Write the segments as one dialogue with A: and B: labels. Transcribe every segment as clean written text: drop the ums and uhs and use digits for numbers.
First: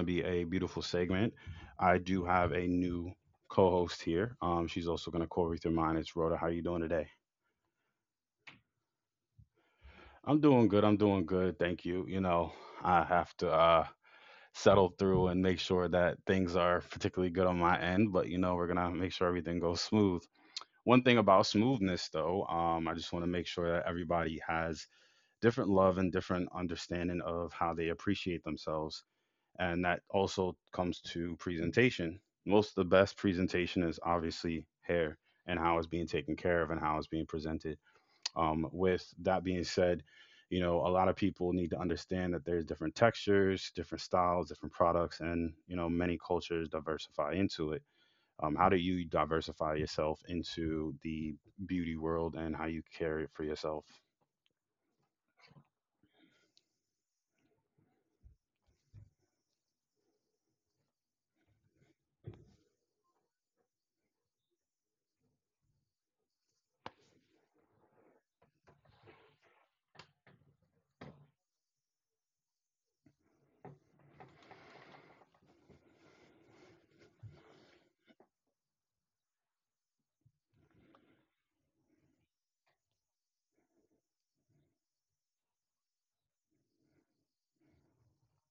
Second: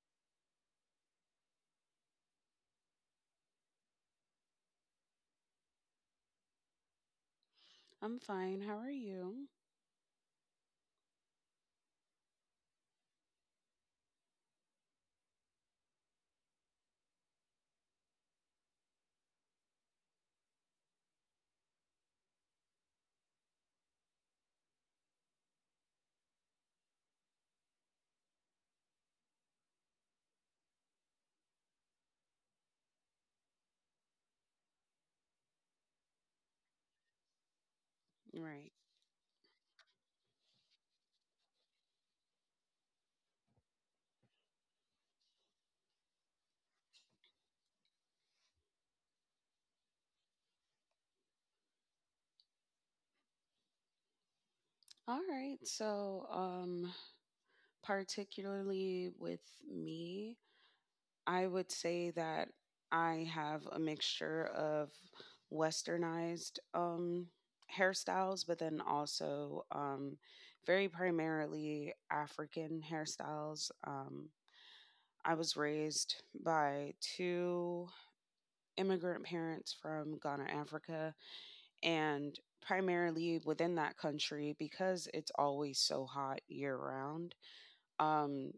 A: to be a beautiful segment. I do have a new co-host here. She's also going to co-host through mine. It's Rhoda. How you doing today?
B: I'm fine. How are you?
A: I'm doing good. I'm doing good. Thank you. You know, I have to settle through and make sure that things are particularly good on my end. But you know, we're gonna make sure everything goes smooth. One thing about smoothness, though, I just want to make sure that everybody has different love and different understanding of how they appreciate themselves, and that also comes to presentation. Most of the best presentation is obviously hair and how it's being taken care of and how it's being presented.
B: Right.
A: With that being said, you know, a lot of people need to understand that there's different textures, different styles, different products, and you know, many cultures diversify into it. How do you diversify yourself into the beauty world and how you care it for yourself?
B: All right. Particularly with me, I would say that I have a mixture of westernized hairstyles, but then also very primarily African hairstyles. I was raised by two immigrant parents from Ghana, Africa, and primarily within that country because it's always so hot year round, um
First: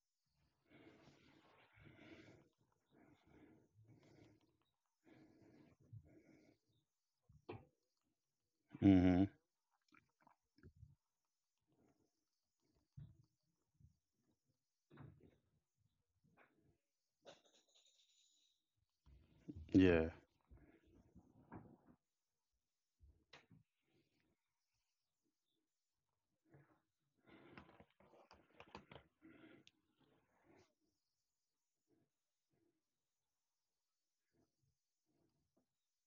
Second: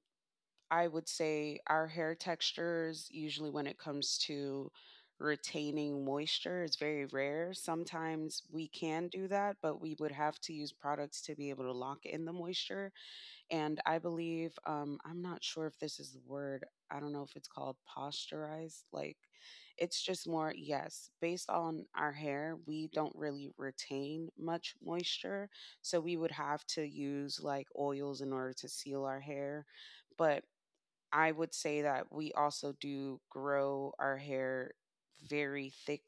B: I would say our hair textures, usually when it comes to retaining moisture, is very rare. Sometimes we can
A: Hmm.
B: do that, but we would have to use products to be able to lock in the moisture. And I believe, I'm not sure if this is the word, I don't know if it's called posturized. Like, it's
A: Yeah.
B: just more, yes, based on our hair, we don't really retain much moisture. So we would have to use like oils in order to seal our hair. But I would say that we also do grow our hair very thick,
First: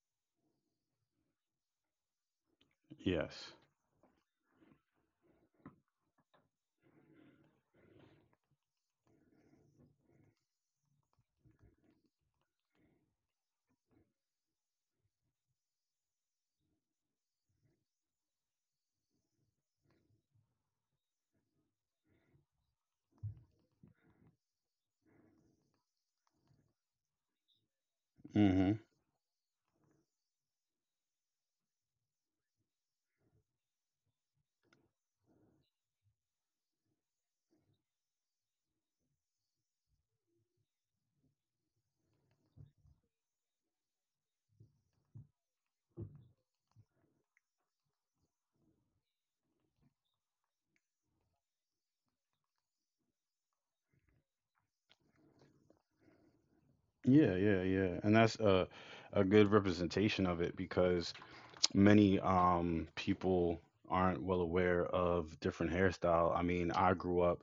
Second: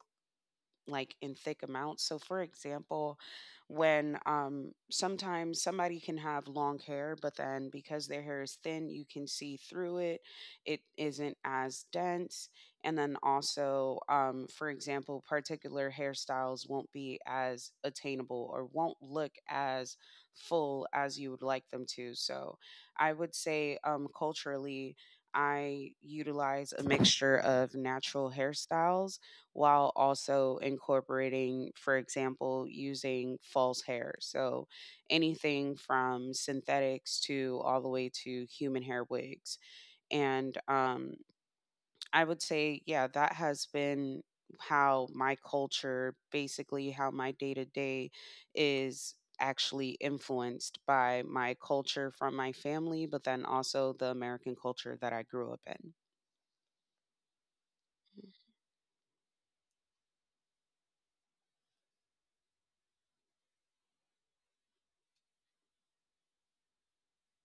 B: like in thick amounts. So for example,
A: Yes.
B: when sometimes somebody can have long hair, but then because their hair is thin, you can see through it. It isn't as dense. And then also, for example, particular hairstyles won't be as attainable or won't look as full as you would like them to. So I would say culturally I utilize a mixture of natural
A: Mm-hmm.
B: hairstyles while also incorporating, for example, using false hair. So anything from synthetics to all the way to human hair wigs. And I would say, yeah, that has been how my culture, basically, how my day to day is actually influenced by my culture from my family, but then also the American culture that I grew up in.
A: Yeah, yeah, yeah. And that's a good representation of it because many people aren't well aware of different hairstyle. I mean, I grew up,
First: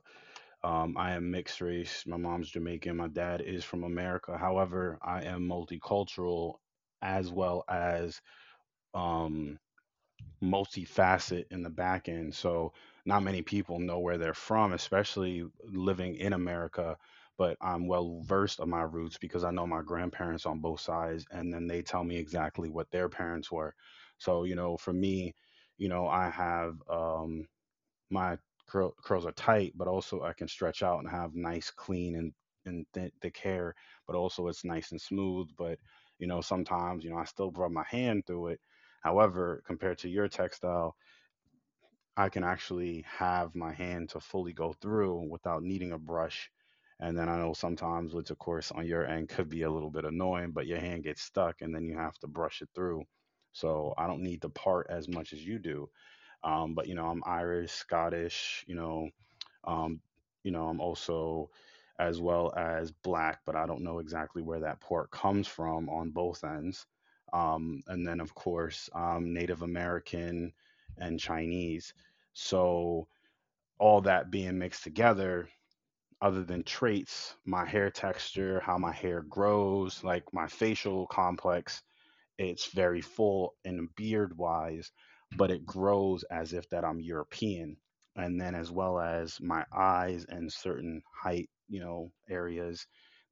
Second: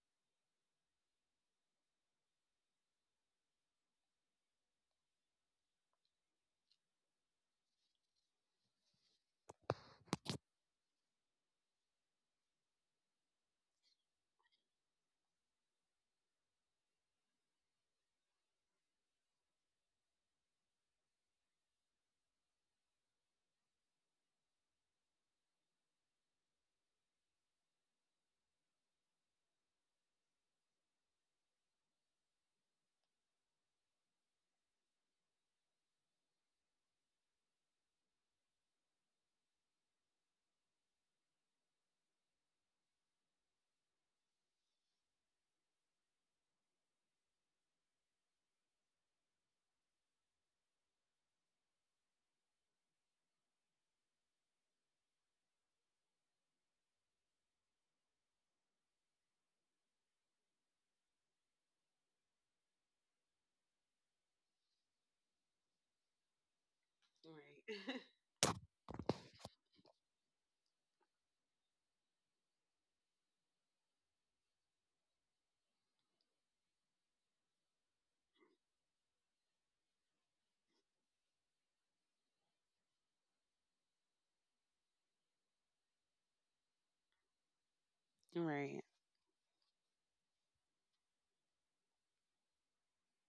A: I am mixed race. My mom's Jamaican, my dad is from America. However, I am multicultural as well as um multifaceted in the back end. So not many people know where they're from, especially living in America. But I'm well versed on my roots because I know my grandparents on both sides, and then they tell me exactly what their parents were. So you know, for me, you know, I have my curls are tight, but also I can stretch out and have nice, clean, and thick hair. But also it's nice and smooth. But you know, sometimes you know I still rub my hand through it. However, compared to your textile, I can actually have my hand to fully go through without needing a brush. And then I know sometimes, which of course on your end could be a little bit annoying, but your hand gets stuck and then you have to brush it through. So I don't need to part as much as you do. But you know, I'm Irish, Scottish, um, you know, I'm also as well as black, but I don't know exactly where that part comes from on both ends. Um,
B: Right.
A: and then, of course, Native American and Chinese. So, all that being mixed together, other than traits, my hair texture, how my hair grows, like my facial complex, it's very full and beard wise, but it grows as if that I'm European. And then as
B: Right.
A: well as my eyes and certain height, you know, areas,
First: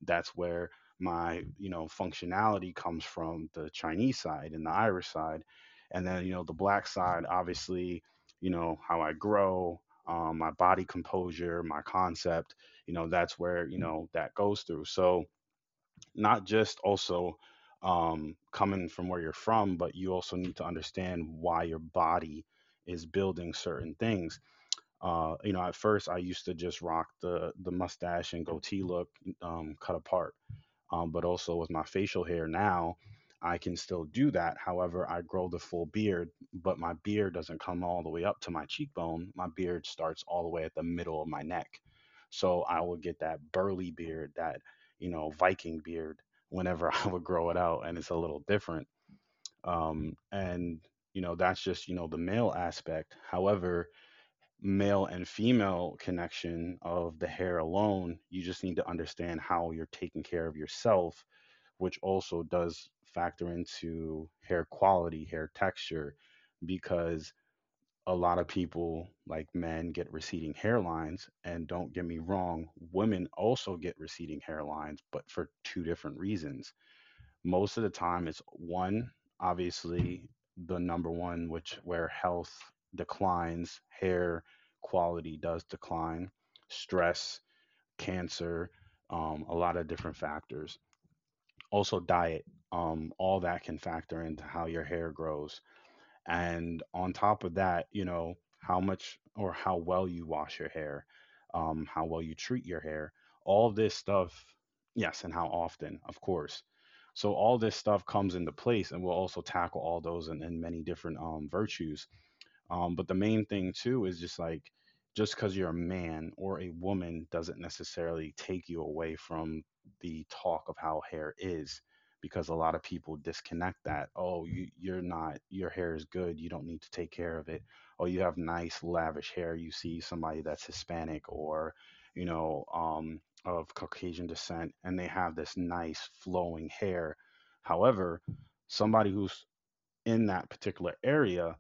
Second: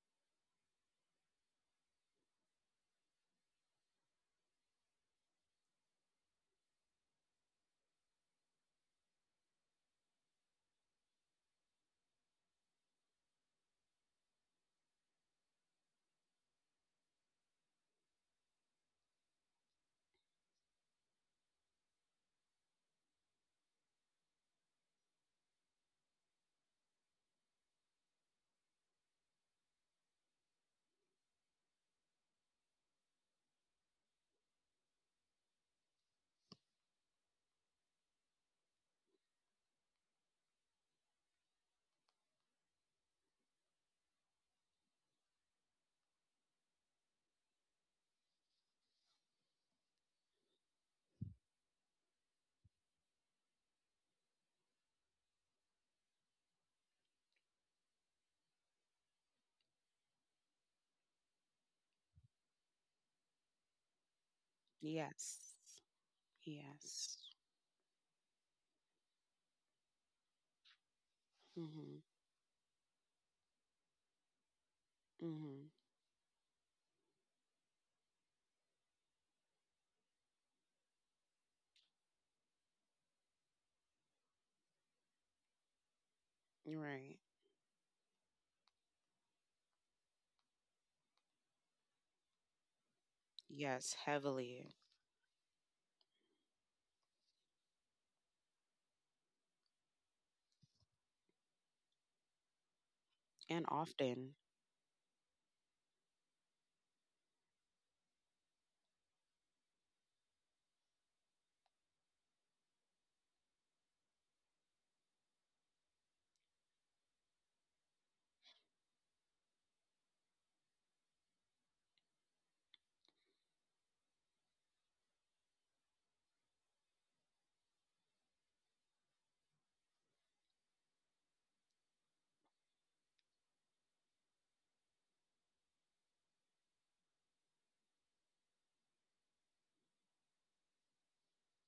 A: that's where my, you know, functionality comes from the Chinese side and the Irish side. And then, you know, the black side, obviously, you know, how I grow, my body composure, my concept, you know, that's where, you know, that goes through. So, not just also coming from where you're from, but you also need to understand why your body is building certain things. You know, at first I used to just rock the mustache and goatee look, cut apart, but also with my facial hair now, I can still do that. However, I grow the full beard, but my beard doesn't come all the way up to my cheekbone. My beard starts all the way at the middle of my neck. So I would get that burly beard, that, you know, Viking beard whenever I would grow it out. And it's a little different. Um, and, you know, that's just, you know, the male aspect. However, male and female connection of the hair alone, you just need to understand how you're taking care of yourself, which also does factor into hair quality, hair
B: Yes.
A: texture,
B: Yes.
A: because a lot of people, like men, get receding hairlines. And don't
B: Mm-hmm.
A: get me wrong, women also get receding hairlines, but for
B: Mm-hmm.
A: two different reasons. Most of the time, it's one, obviously, the number one, which where health declines, hair quality does decline,
B: Right.
A: stress, cancer, a lot of different factors, also diet, all that can
B: Yes,
A: factor into how
B: heavily
A: your hair grows. And on top of that, you know, how much or how well you wash your hair, how well you treat your hair,
B: and
A: all this
B: often.
A: stuff. Yes, and how often, of course. So all this stuff comes into place, and we'll also tackle all those and many different virtues. But the main thing too is just like, just because you're a man or a woman doesn't necessarily take you away from the talk of how hair is, because a lot of people disconnect that. Oh, you're not, your hair is good, you don't need to take care of it. Oh, you have nice lavish hair. You see somebody that's hispanic or, you know, of caucasian descent, and they have this nice flowing hair. However, somebody who's in that particular area,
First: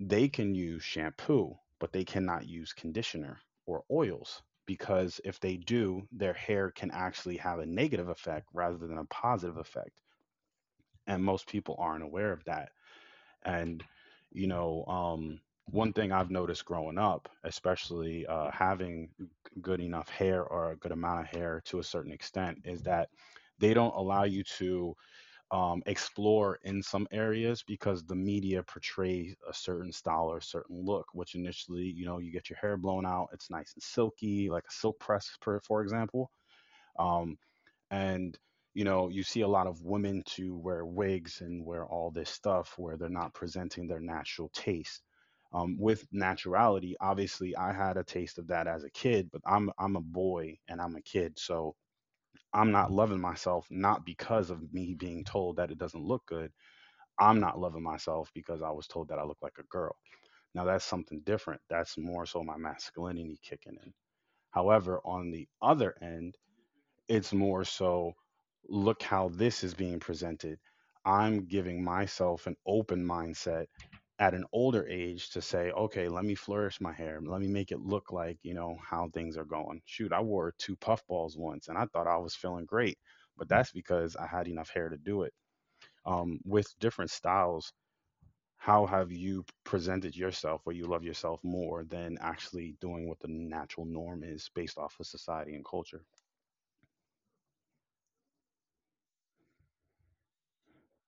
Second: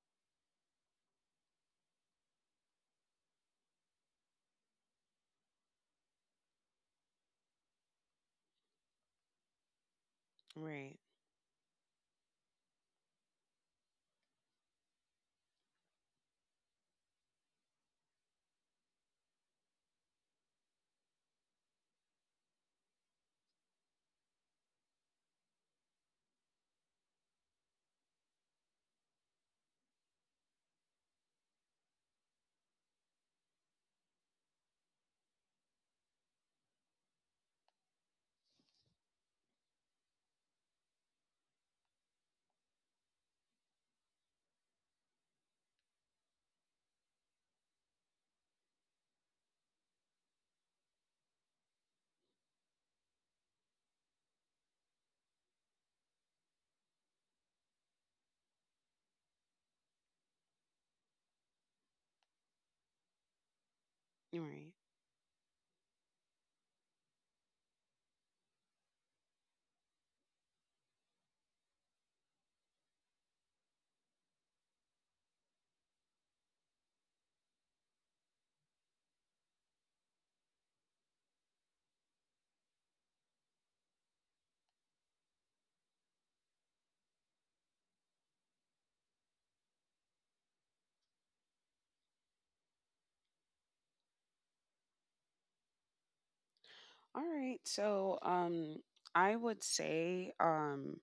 A: they can use shampoo, but they cannot use conditioner or oils, because if they do, their hair can actually have a negative effect rather than a positive effect.
B: Right.
A: And most people aren't aware of that. And, you know, one thing I've noticed growing up, especially having good enough hair or a good amount of hair to a certain extent, is that they don't allow you to explore in some areas because the media portrays a certain style or a certain look, which initially, you know, you get your hair blown out, it's nice and silky, like a silk press, per, for example. Um, and, you know, you see a lot of women to wear wigs and wear all this stuff where they're not presenting their natural taste. With naturality, obviously, I had a taste of that as a kid, but I'm a boy and I'm a kid, so I'm not loving myself not because of me being told that it doesn't look good. I'm not loving myself because I was told that I look like a girl. Now that's something different. That's more so my masculinity kicking in.
B: Right.
A: However, on the other end, it's more so look how this is being presented. I'm giving myself an open mindset at an older age to say, okay, let me flourish my hair. Let me make it look like, you know, how things are going. Shoot, I wore two puff balls once and I thought I was feeling great, but that's because I had enough hair to do it. With different styles, how have you presented yourself where you love yourself more than actually doing what the natural norm is based off of society and culture?
B: All right. So, um, I would say,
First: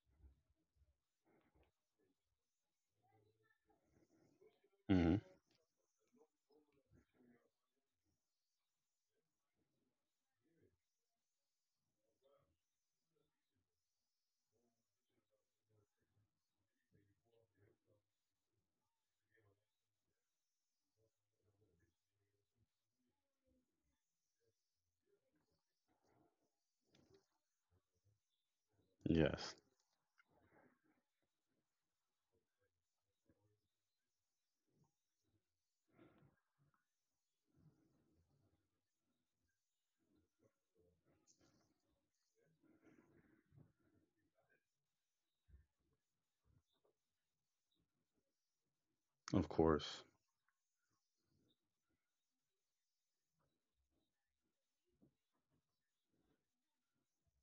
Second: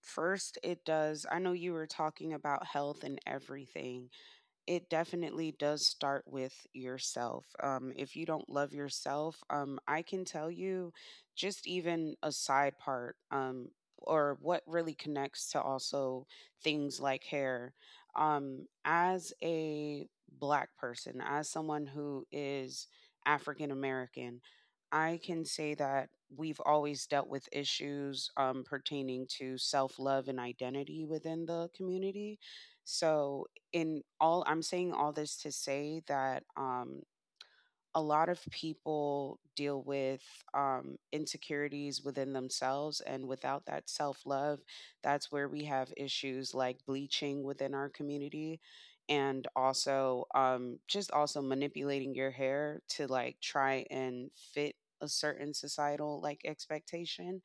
B: first it does. I know you were talking about health and everything, it
A: Hmm.
B: definitely does start with yourself. If you don't love yourself, I can tell you just even a side part, or what really connects to also things like hair. As a black person, as someone who is African American, I can say that we've always dealt with issues, pertaining
A: Yes,
B: to self love and identity within the community. So, in all, I'm saying all this to say that a lot of people deal with insecurities within themselves, and without that self-love, that's where we have issues like bleaching within our community, and
A: of course.
B: also, just also manipulating your hair to like try and fit a certain societal like expectation.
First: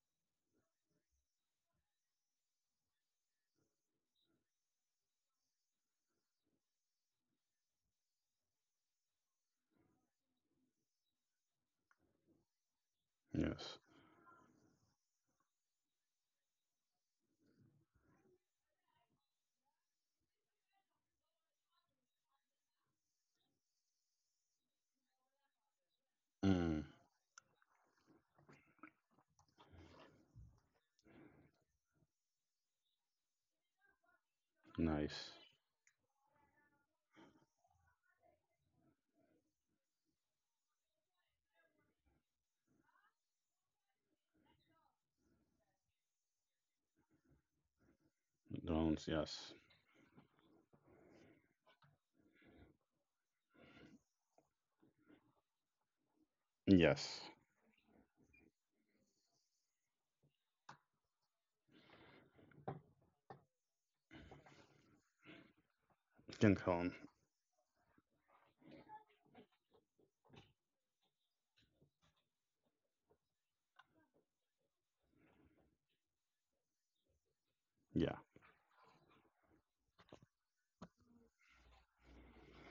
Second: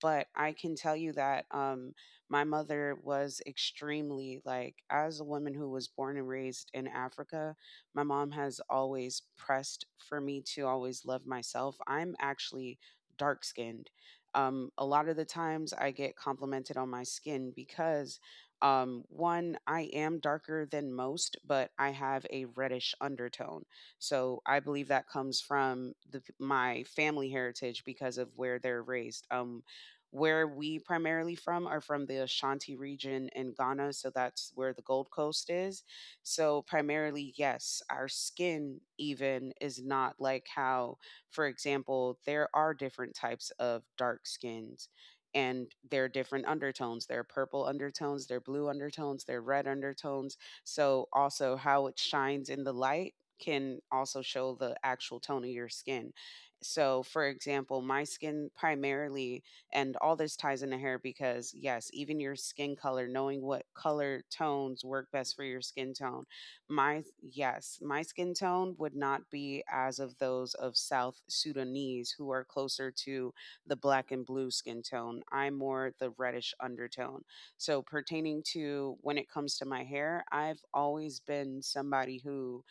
B: But I can tell you that, my mother was extremely like, as a woman who was born and raised in Africa, my mom has always pressed for me to always love myself. I'm actually dark
A: Yes.
B: skinned. A lot of the times I get complimented on my skin because, one, I am darker than most, but I have a reddish undertone. So I believe that comes from
A: Mm,
B: my family heritage because of where they're raised. Where we primarily from are from the Ashanti region in Ghana, so that's where the Gold
A: nice.
B: Coast is. So primarily, yes, our skin even is not like how, for example, there are different types of dark skins and there are different undertones. There are purple undertones, there are blue
A: Drones.
B: undertones, there are
A: Yes.
B: red undertones. So also how it shines in the light can also show the actual tone of your skin. So
A: Yes.
B: for example, my skin primarily, and all this ties into hair because, yes, even your skin color, knowing what color tones work best for your skin tone.
A: Skin tone.
B: My, yes, my skin tone would not be as of those of South Sudanese who are closer to the black and blue skin tone. I'm more the reddish undertone. So,
A: Yeah.
B: pertaining to when it comes to my hair, I've always been somebody who,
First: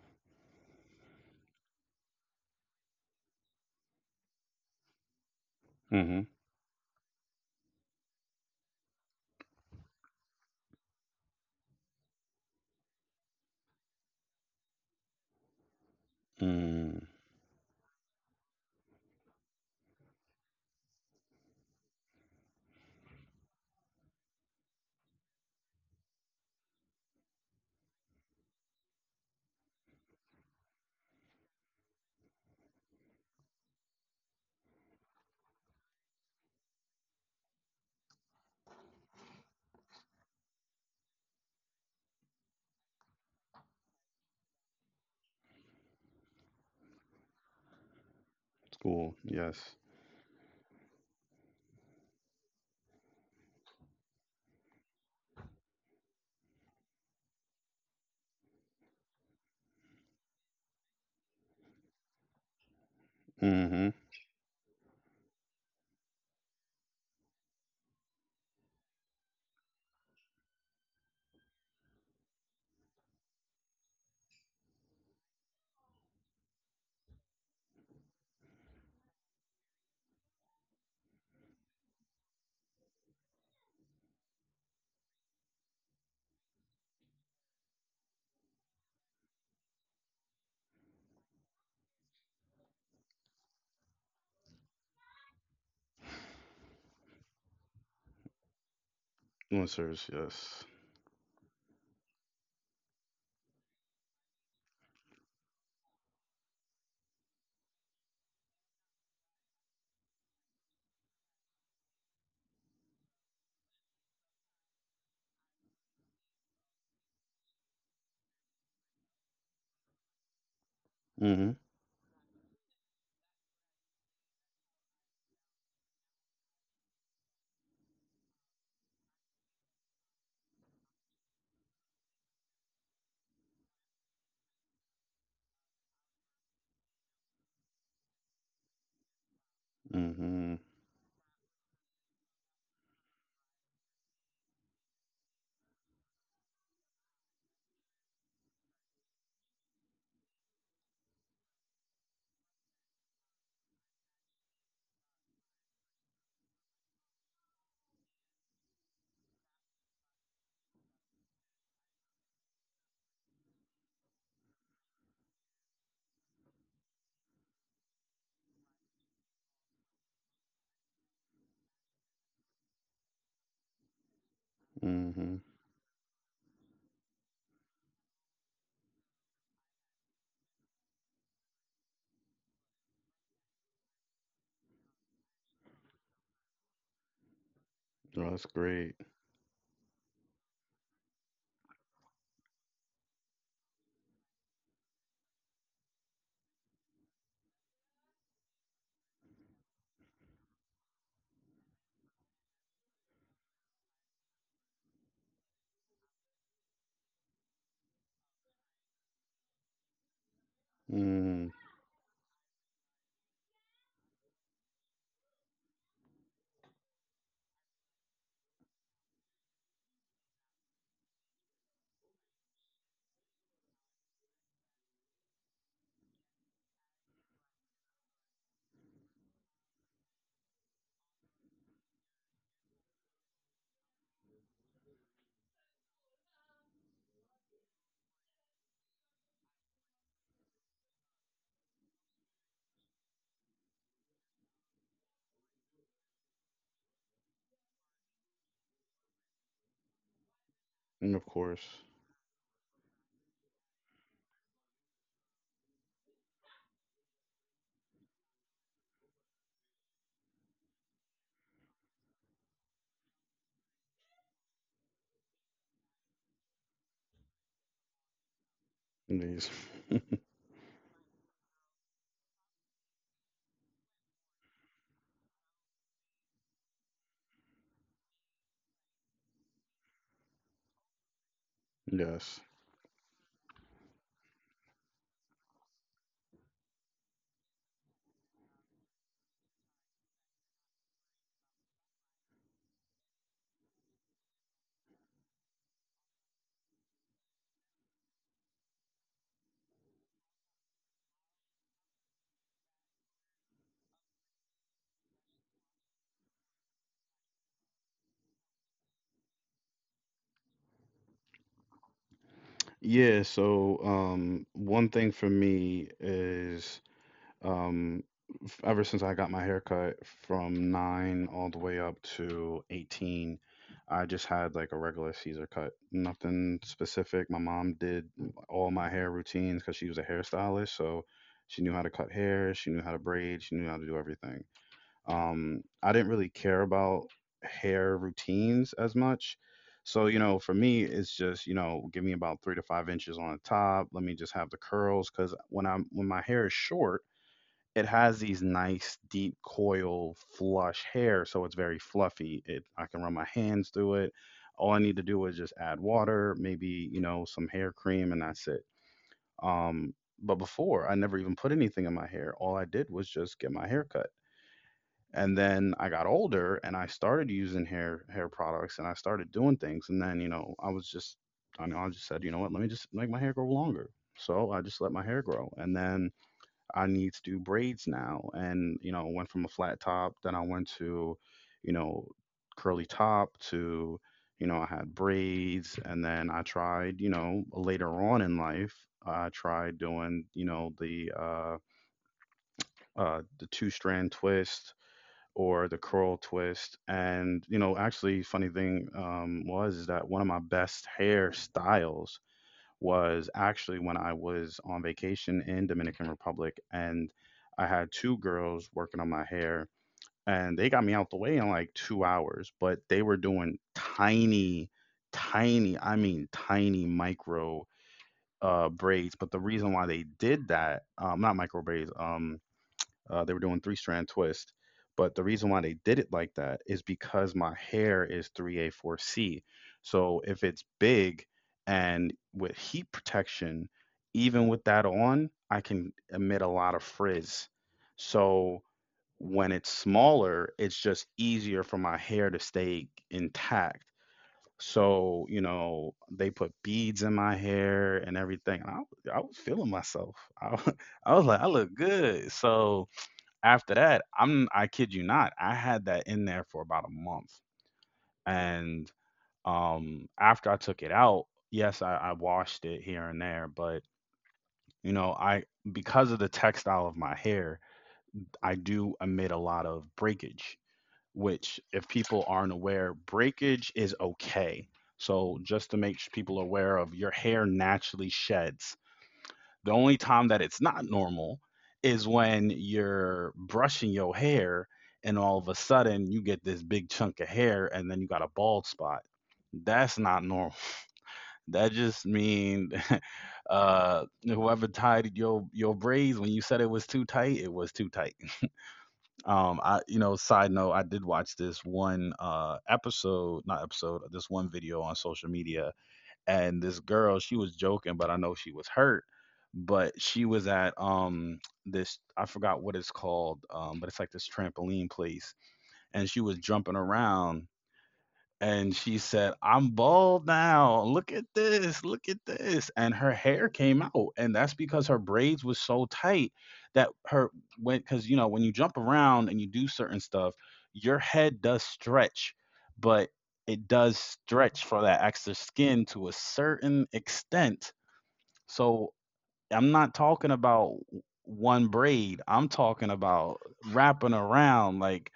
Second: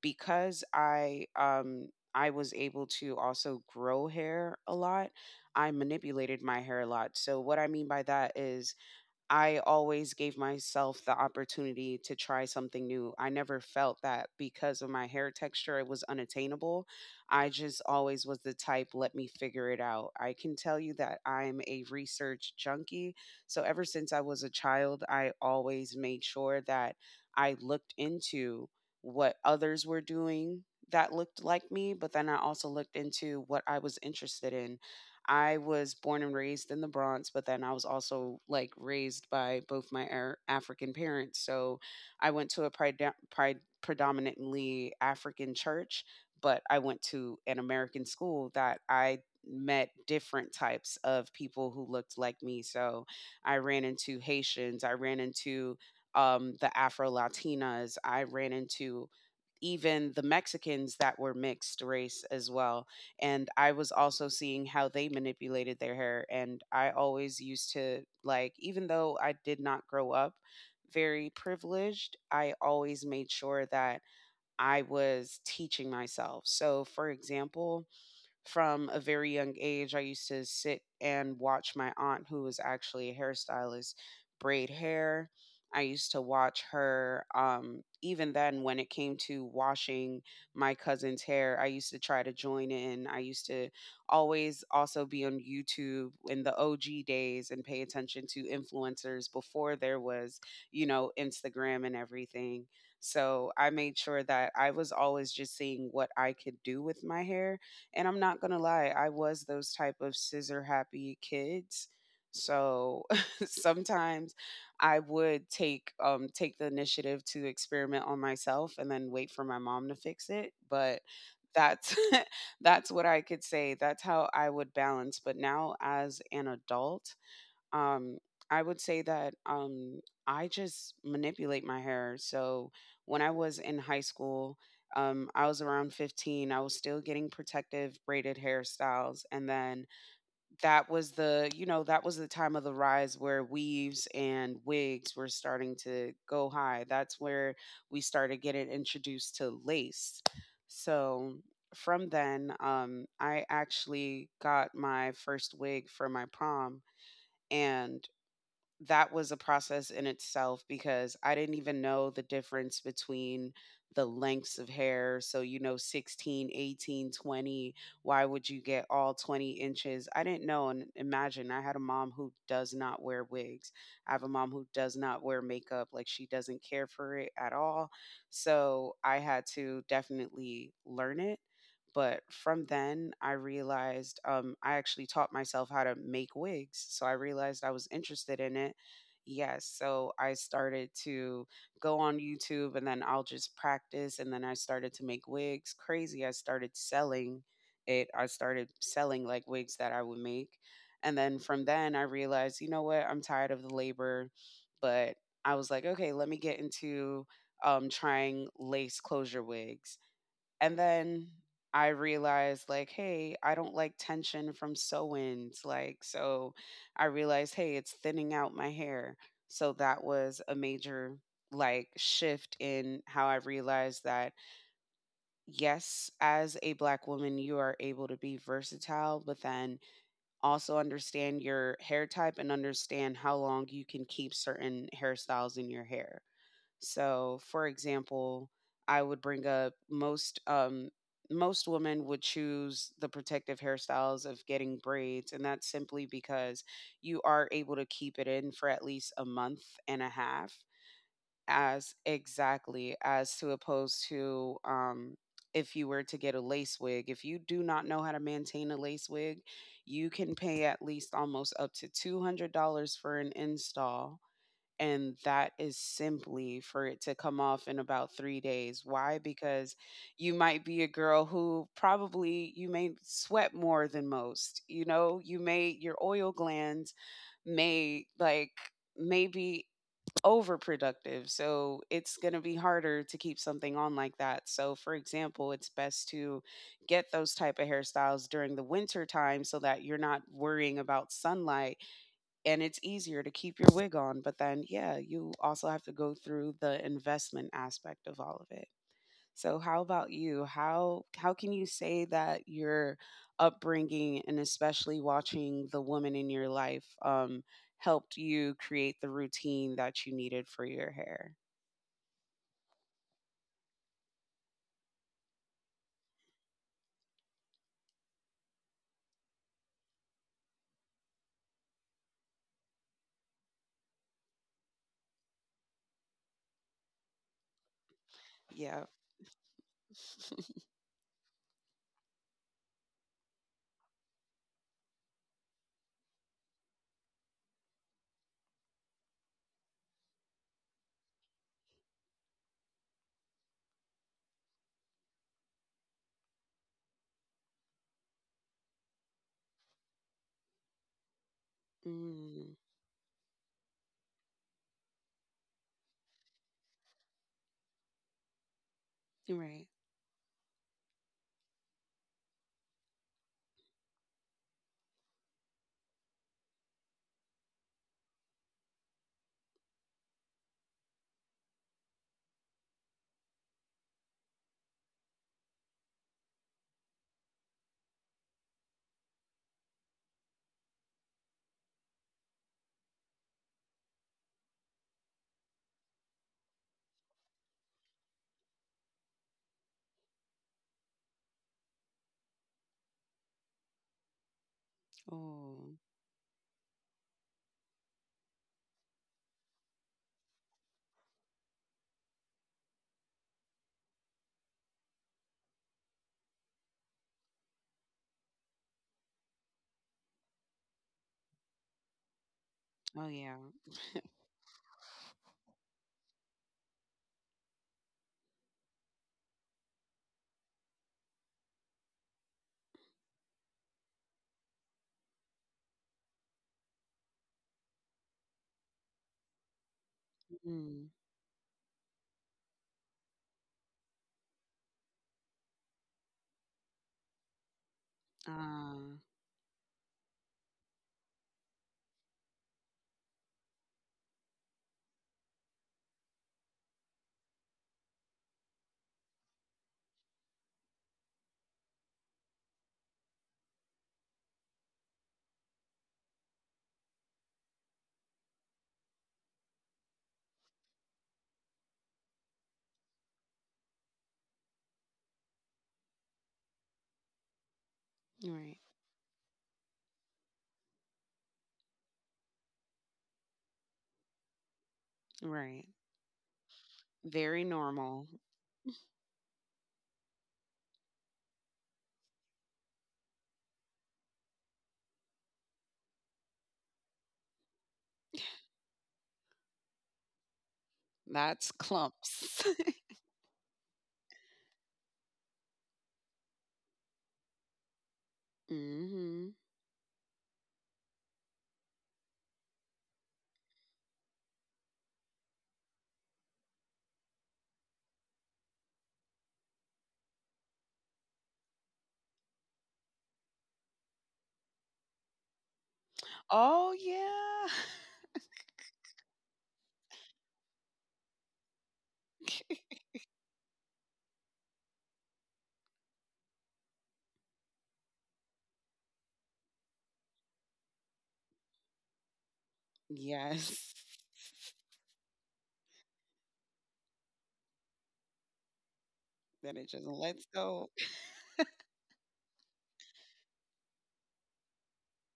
B: because I was able to also grow hair a lot, I
A: Mm-hmm.
B: manipulated my hair a lot. So what I mean by that is I always gave myself the opportunity to try something new. I never felt that because of my hair texture, it was unattainable.
A: Mm,
B: I just always was the type, let me figure it out. I can tell you that I'm a research junkie. So ever since I was a child, I always made sure that I looked into what others were doing that looked like me, but then I also looked into what I was interested in. I was born and raised in the Bronx, but then I was also like raised by both my African parents. So I went to a predominantly African church, but I went to an American school that
A: school.
B: I
A: Yes.
B: met different types of people who looked like me. So I ran into Haitians, I ran into the Afro Latinas, I ran into even the Mexicans that were mixed race as well, and I
A: Mm-hmm.
B: was also seeing how they manipulated their hair. And I always used to like, even though I did not grow up very privileged, I always made sure that I was teaching myself. So, for example, from a very young age, I used to sit and watch my aunt, who was actually a hairstylist, braid hair. I used to watch her, even then, when it came to washing my cousin's hair, I used to try to join in. I used to always also be on YouTube in the OG days and pay attention to influencers before there
A: Influencers.
B: was,
A: Yes.
B: you know, Instagram and everything. So I made sure that I was always just seeing what I could do with my hair, and I'm not gonna lie, I was those type of scissor happy kids. So sometimes I would take the initiative to experiment on myself and then wait for my mom to fix it. But
A: Mm-hmm.
B: that's that's what I could say. That's how I would balance. But now as an adult, um I would say that I just manipulate my hair. So when I was in high school, I was around 15, I was still getting protective braided hairstyles. And then,
A: Mm-hmm.
B: that was the you know that was the time of the rise where weaves and wigs were starting to go high. That's where we started getting introduced to lace. So from then, I actually got my first wig for my prom, and that was a process in itself, because I didn't even know the difference between the lengths of hair. So, you know, 16, 18, 20. Why would you get all 20 inches? I didn't know. And imagine I had a mom who does not wear wigs. I have a mom who does not
A: Mm-hmm.
B: wear makeup. Like, she doesn't care for it at all. So I had to definitely learn it. But from then, I realized, I actually taught myself how to make wigs. So I realized I was
A: Oh,
B: interested
A: that's
B: in it.
A: great.
B: Yes. So I started to go on YouTube and then I'll just practice. And then I started to make wigs. Crazy. I started selling it. I started selling like wigs that I would make. And then from then, I realized, you know what? I'm tired of the labor. But I was like, okay, let me get into, trying lace closure wigs. And then
A: Mm,
B: I realized like, hey, I don't like tension from sew-ins. Like, so I realized, hey, it's thinning out my hair. So that was a major like shift in how I realized that, yes, as a black woman, you are able to be versatile, but then also understand your hair type and understand how long you can keep certain hairstyles in your hair. So, for example, I would bring up most most women would choose the protective hairstyles of getting braids, and that's simply because you are able to keep it in for at least a month and a half,
A: and of course.
B: as exactly as to opposed to, if you were to get a lace wig. If you do not know how to maintain a lace wig, you can pay at least almost up to $200 for an install, and that is simply for it to come off in about 3 days. Why?
A: These.
B: Because you might be a girl who probably you may sweat more than most. You know, you may your oil glands may like maybe overproductive. So it's going
A: Yes.
B: to be harder to keep something on like that. So for example, it's best to get those type of hairstyles during the winter time so that you're not worrying about sunlight and it's easier to keep your wig on. But then, yeah, you also have to go through the investment aspect of all of it. So, how about you? How can you say that your upbringing, and especially watching the woman in your life, helped you create the routine that you needed for your hair?
A: Yeah, so one thing for me is, um, ever since I got my haircut from 9 all the way up to 18, I just had like a regular Caesar cut, nothing specific. My mom did all
B: Yeah.
A: my hair routines because she was a hairstylist, so she knew how to cut hair, she knew how to braid, she knew how to do everything. I didn't really care about hair routines as much. So you know, for me, it's just, you know, give me about 3 to 5 inches on the top, let me just have the curls, because when I'm when my hair is short, it has these nice deep coil flush hair, so it's very fluffy,
B: Mm,
A: it I can run my hands through it. All I need to do is just add water, maybe, you know, some hair cream, and that's it.
B: right.
A: um but before I never even put anything in my hair, all I did was just get my hair cut. And then I got older and I started using hair products and I started doing things, and then you know I was just, I know I just said, you know what, let me just make my hair grow longer. So I just let my hair grow, and then I need to do braids now, and you know, went from a flat top, then I went to, you know, curly top to, you know, I had braids, and then I tried, you know, later on in life, I tried doing, you know, the two strand twist or
B: Oh.
A: the curl twist. And you know, actually, funny thing was is that one of my best hairstyles was actually when I was on vacation in Dominican Republic, and I had two girls working on my hair, and they got me out the way in like 2 hours, but they
B: Oh
A: were
B: yeah.
A: doing tiny, tiny, I mean, tiny micro braids. But the reason why they did that, not micro braids, they were doing three strand twist. But the reason why they did it like that is because my hair is 3A4C. So if it's
B: Mm,
A: big and with heat protection, even with that on, I can emit a lot of frizz. So
B: ah.
A: when it's smaller, it's just easier for my hair to stay intact. So, you know, they put beads in my hair and everything. And I was feeling myself. I, I was like, I look good. So, after that, I kid you not, I had that in there for about a month. And after I took it out, yes, I washed it here and there, but you know, I, because of the textile of my hair, I
B: Right.
A: do emit a lot of breakage, which if people aren't aware, breakage is okay. So
B: Right.
A: just to make people aware, of your
B: Very
A: hair
B: normal.
A: naturally sheds. The only time that it's not normal is when you're brushing your hair and all of a sudden you get this big chunk of hair and then you got a bald spot. That's not normal.
B: That's
A: That just
B: clumps.
A: means whoever tied your braids, when you said it was too tight, it was too tight.
B: hmm
A: I, you know, side note, I did watch this one episode, not episode, this one video on social media, and this girl, she was joking, but I know she was hurt. But she was at this, I forgot what it's called, but it's like this trampoline place, and she was
B: Oh,
A: jumping
B: yeah.
A: around, and she said, "I'm bald now. Look at this. Look at this." And her hair came out, and that's because her braids was so tight that her went, because you know when you jump around and you do certain stuff, your head does stretch, but it
B: Yes.
A: does stretch for that extra skin to a certain extent. So
B: Then it
A: I'm
B: just
A: not
B: lets
A: talking
B: go.
A: about one braid. I'm talking about wrapping around. Like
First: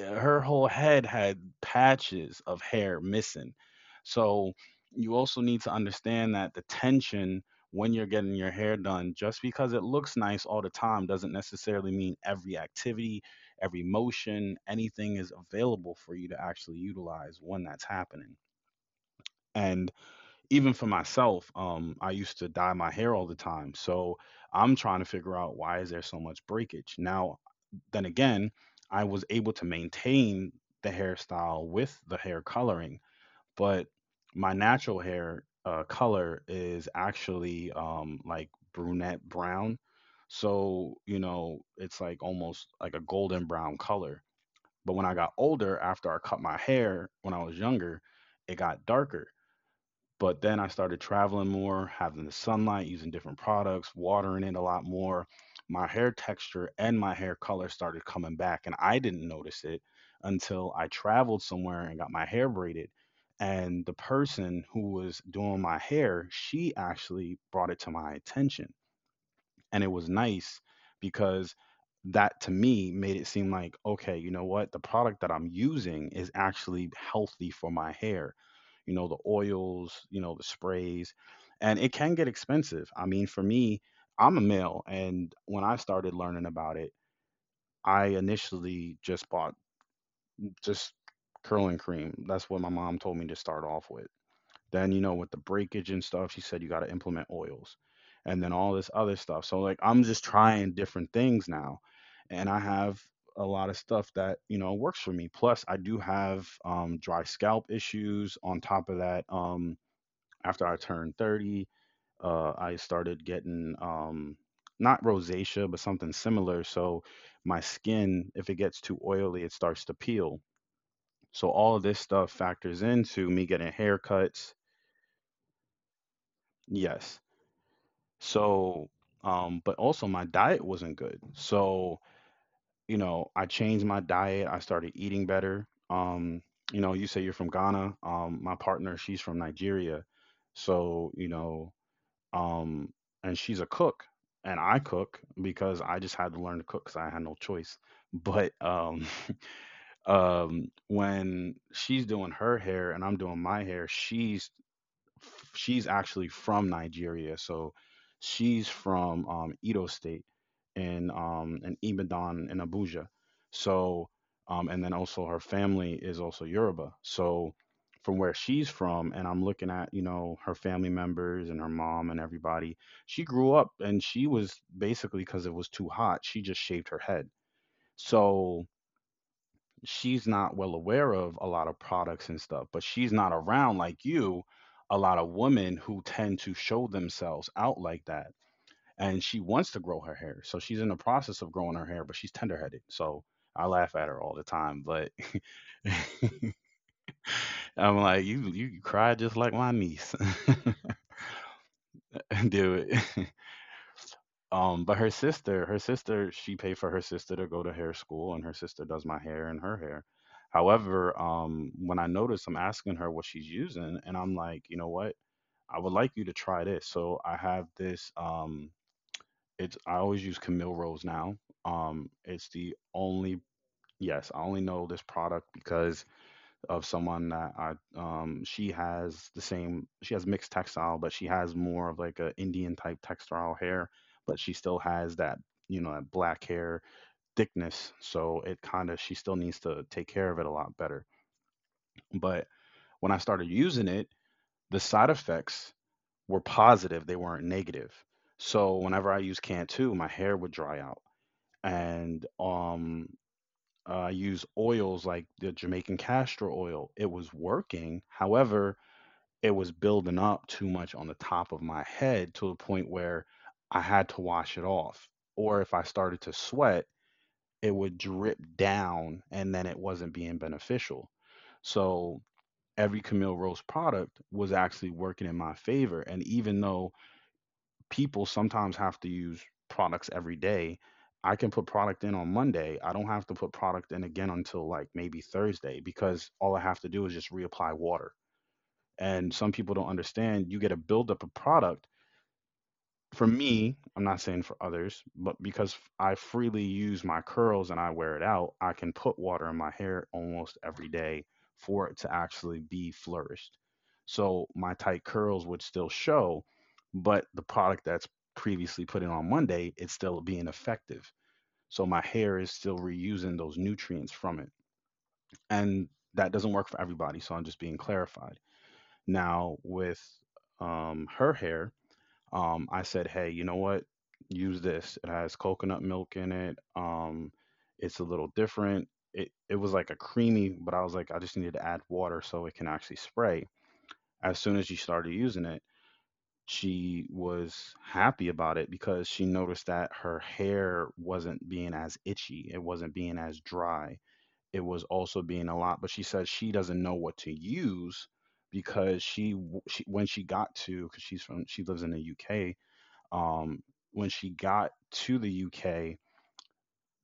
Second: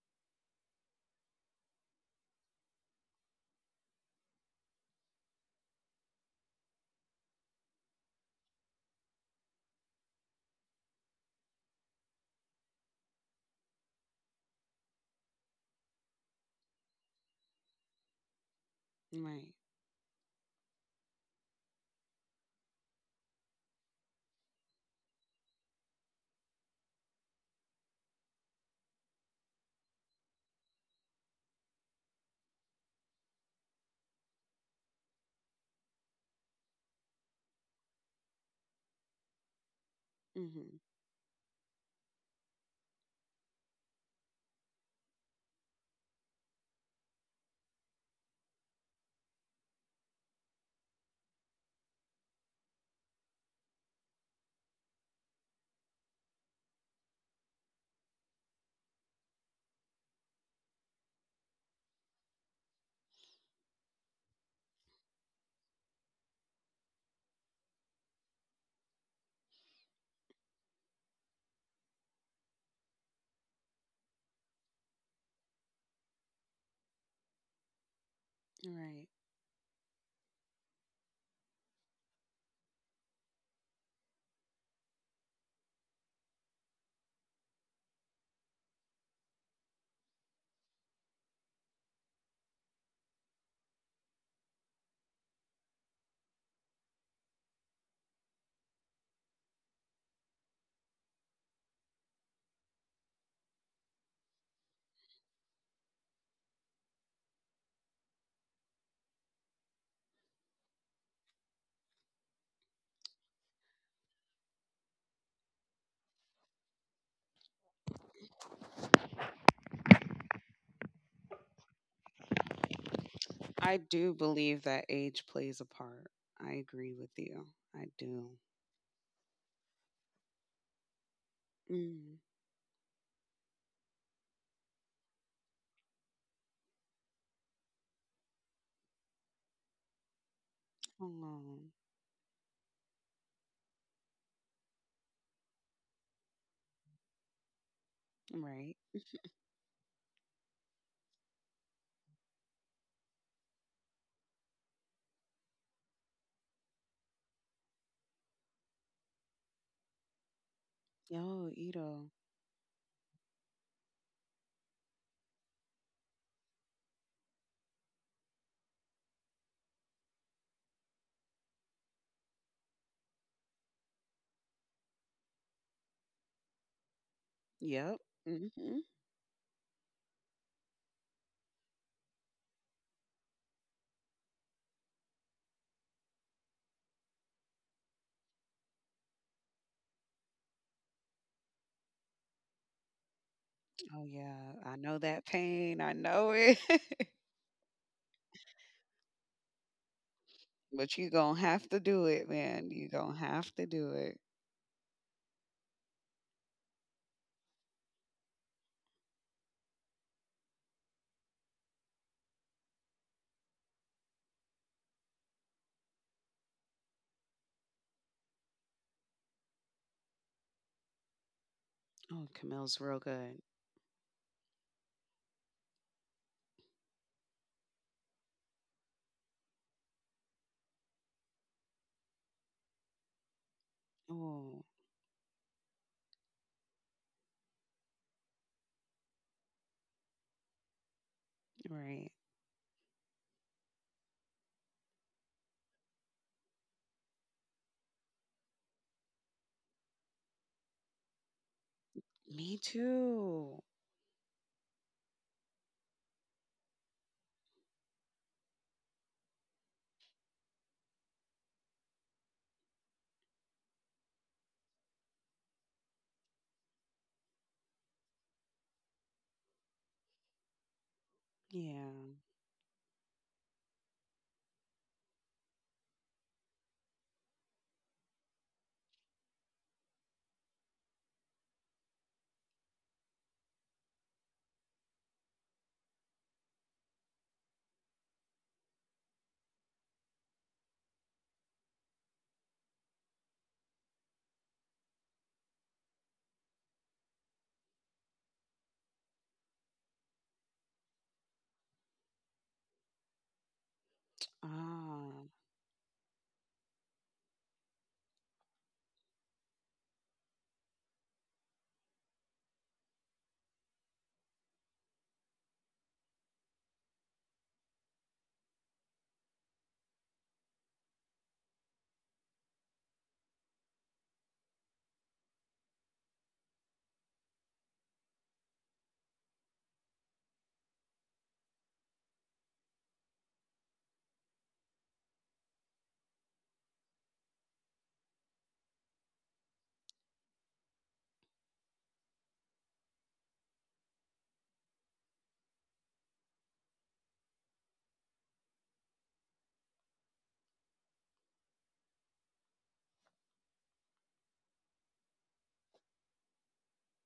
A: her whole head had patches of hair missing. So you also need to understand that the tension when you're getting your hair done, just because it looks nice all the time, doesn't necessarily mean every activity, every motion, anything is available for you to actually utilize when that's happening.
B: Right.
A: And even for myself, I used to dye my hair all the time. So I'm trying to figure out why is there so much breakage. Now, then again, I was able to maintain the hairstyle with the hair coloring, but my natural hair color is actually, like brunette brown.
B: hmm
A: So, you know, it's like almost like a golden brown color. But when I got older, after I cut my hair when I was younger, it got darker. But then I started traveling more, having the sunlight, using different products, watering it a lot more. My hair texture and my hair color started coming back, and I didn't notice it until I traveled somewhere and got my hair braided. And the person who was doing my hair, she actually brought it to my attention, and it was nice because that to me made it seem like, okay, you know what, the product that I'm using is actually healthy for my hair, you know,
B: Right.
A: the oils, you know, the sprays. And it can get expensive. I mean, for me, I'm a male, and when I started learning about it, I initially just bought, just, curling cream. That's what my mom told me to start off with. Then, you know, with the breakage and stuff, she said you got to implement oils and then all this other stuff. So, like, I'm just trying different things now. And I have a lot of stuff that, you know, works for me. Plus, I do have, dry scalp issues. On top of that, after I turned 30, I started getting, not rosacea, but something similar. So, my skin, if it gets too oily, it starts to peel. So all of this stuff factors into me getting
B: I do
A: haircuts.
B: believe that age plays a part. I agree with
A: Yes.
B: you. I do.
A: So, but also my diet wasn't good. So,
B: Mm.
A: you know, I changed my diet. I started eating better. You know, you say you're from Ghana. My partner, she's from Nigeria. So, you know,
B: Oh,
A: um, and she's a cook, and I cook because I just had to learn to cook because I had no choice. But
B: right.
A: when she's doing her hair and I'm doing my hair, she's she's actually from Nigeria, so she's from Edo State in,
B: Yo,
A: in
B: Ito.
A: Ibadan in Abuja. So and then also her family is also Yoruba. So from where she's from, and I'm looking at, you know, her family members and her mom and everybody. She grew up, and she was basically, because it was too hot, she just shaved her head.
B: Yep.
A: So
B: hmm
A: she's not well aware of a lot of products and stuff, but she's not around like you, a lot of women who tend to show themselves out like that. And she wants to grow her hair. So she's in the process of growing her hair, but she's tenderheaded. So I laugh at
B: Oh,
A: her all the
B: yeah. I
A: time,
B: know
A: but
B: that pain. I know it.
A: I'm like, you cry just like my niece.
B: But you going to have to do it, man.
A: Do
B: You
A: it.
B: going to have to do it.
A: But her sister, she paid for her sister to go to hair school, and her sister does my hair and her hair. However, when I notice, I'm asking her what she's using, and I'm like, you know what? I would like you to try this. So I have this. It's, I always use Camille Rose now.
B: Oh,
A: It's the
B: Camille's real
A: only,
B: good.
A: yes, I only know this product because of someone that I, she has the same, she has mixed textile, but she has more of like a Indian type textile hair, but she
B: Oh,
A: still has that, you know, that black hair thickness. So it kind of, she still needs to take care of it a lot better.
B: right.
A: But when I started using it, the side effects were positive; they weren't negative. So whenever I use Cantu, my hair would dry out, and
B: Me too.
A: I use oils like the Jamaican castor oil. It was working, however it was building up too much on the top of my head to the point where I had to wash it off. Or if I started to sweat, it would drip down and then it wasn't being beneficial.
B: Yeah.
A: So every Camille Roast product was actually working in my favor. And even though people sometimes have to use products every day, I can put product in on Monday. I don't have to put product in again until like maybe Thursday, because all I have to do is just reapply water. And some people don't understand you get to build up a product. For me, I'm not saying for others, but because I freely use my curls and I wear it out, I can put water in my hair almost every day for it to actually be flourished. So my tight
B: Ah.
A: curls would still show, but the product that's previously put in on Monday, it's still being effective. So my hair is still reusing those nutrients from it. And that doesn't work for everybody, so I'm just being clarified. Now with, her hair, I said, hey, you know what? Use this. It has coconut milk in it. It's a little different. It was like a creamy, but I was like, I just needed to add water so it can actually spray. As soon as she started using it, she was happy about it because she noticed that her hair wasn't being as itchy. It wasn't being as dry. It was also being a lot, but she says she doesn't know what to use because she, when she got to, because she's from, she lives in the UK. um when she got to the UK,